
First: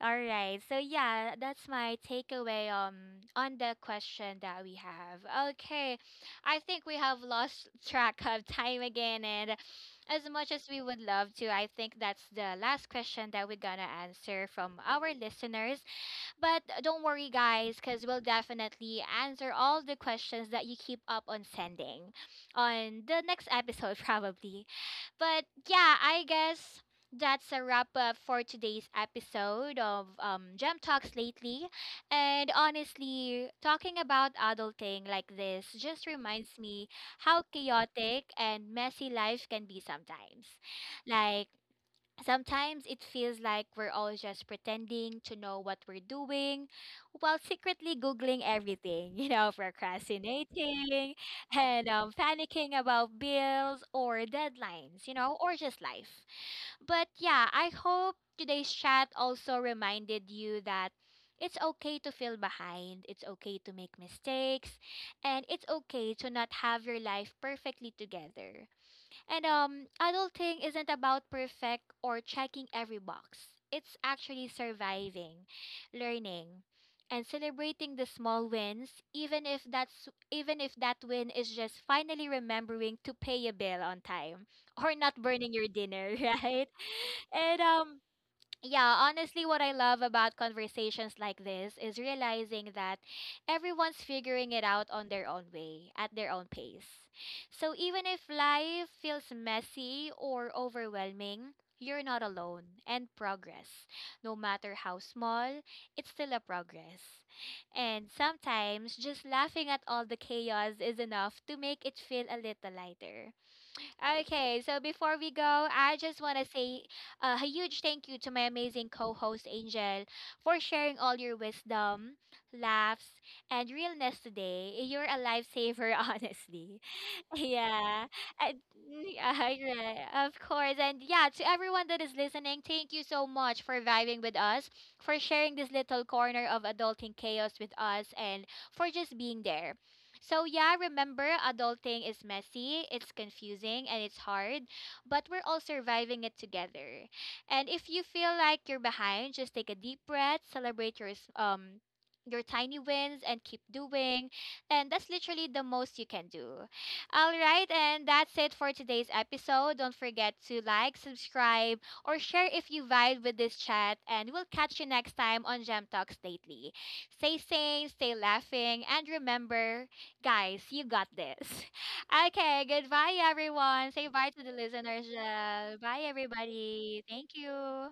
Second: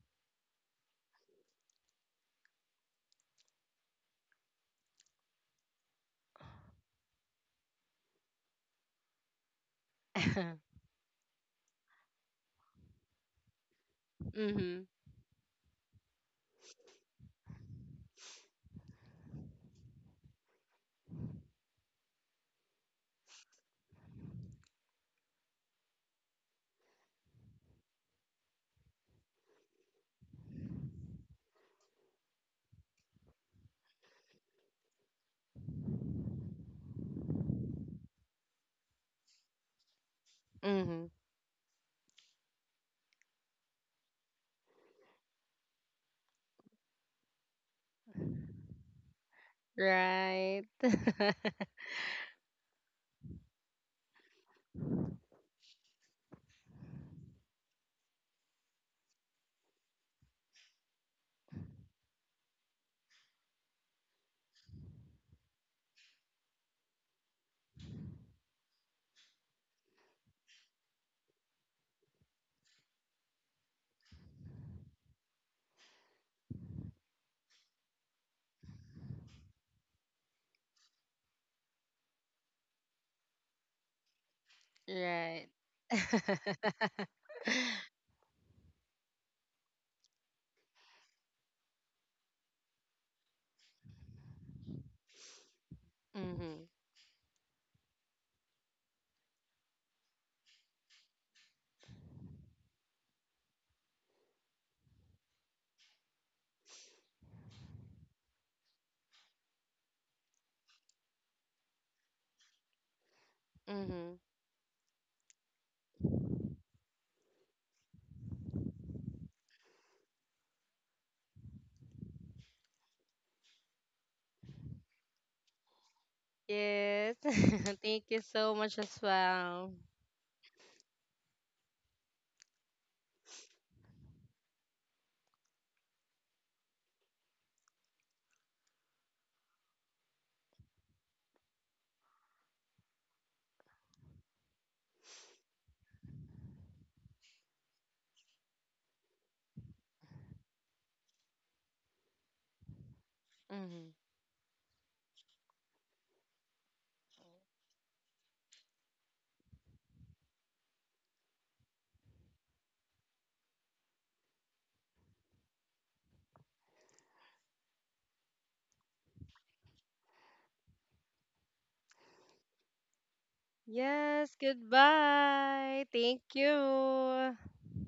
Speaker 1: All right, so yeah, that's my takeaway on the question that we have. Okay, I think we have lost track of time again, and as much as we would love to, I think that's the last question that we're gonna answer from
Speaker 2: Mm-hmm.
Speaker 1: our listeners. But don't worry, guys, because we'll definitely answer all the questions that you keep up on sending on the next episode, probably. But yeah, I guess that's a wrap up for today's episode of Gem Talks Lately. And honestly, talking about adulting like this just reminds me how chaotic and messy life can be sometimes.
Speaker 2: Mm-hmm.
Speaker 1: Like, sometimes it feels like we're all just pretending to know what we're doing while secretly Googling everything, you know,
Speaker 2: Right.
Speaker 1: procrastinating and panicking about bills or deadlines, you know, or just life. But yeah, I hope today's chat also reminded you that it's okay to feel behind, it's okay to make mistakes, and it's okay to not have your life perfectly together. And adulting isn't about perfect or checking every box. It's actually surviving, learning, and celebrating the small wins, even if that win is just finally remembering to pay a bill on time or not
Speaker 2: Right.
Speaker 1: burning your dinner, right? And yeah, honestly, what I love about conversations like this is realizing that everyone's figuring it out on their own way, at their own
Speaker 2: Mm-hmm.
Speaker 1: pace. So even if life feels messy or overwhelming, you're not alone. And progress, no matter how small, it's still a progress. And sometimes just laughing at all the chaos is enough to make it feel a little lighter.
Speaker 2: Mm-hmm.
Speaker 1: Okay, so before we go, I just want to say a huge thank you to my amazing co host, Angel, for sharing all your wisdom, laughs, and realness today. You're a lifesaver, honestly.
Speaker 2: Yes.
Speaker 1: Yeah,
Speaker 2: Thank you
Speaker 1: and
Speaker 2: so much as
Speaker 1: mm, yeah,
Speaker 2: well.
Speaker 1: right, of course. And yeah, to everyone that is listening, thank you so much for vibing with us, for sharing this little corner of adulting chaos with us, and for just being there. So yeah, remember, adulting is messy, it's confusing, and it's hard, but we're all surviving it together. And if you feel like you're behind, just take a deep breath, celebrate your your tiny wins, and keep
Speaker 2: Mm-hmm.
Speaker 1: doing. And that's literally the most you can do. All right, and that's it for today's episode. Don't forget to like, subscribe, or share if you vibe with this chat, and we'll catch you next time on Gem Talks Lately. Stay sane, stay laughing, and remember, guys, you got this. Okay, goodbye, everyone. Say bye
Speaker 2: Yes.
Speaker 1: to the listeners. Jel.
Speaker 2: Goodbye.
Speaker 1: Bye,
Speaker 2: Thank
Speaker 1: everybody. Thank
Speaker 2: you.
Speaker 1: you.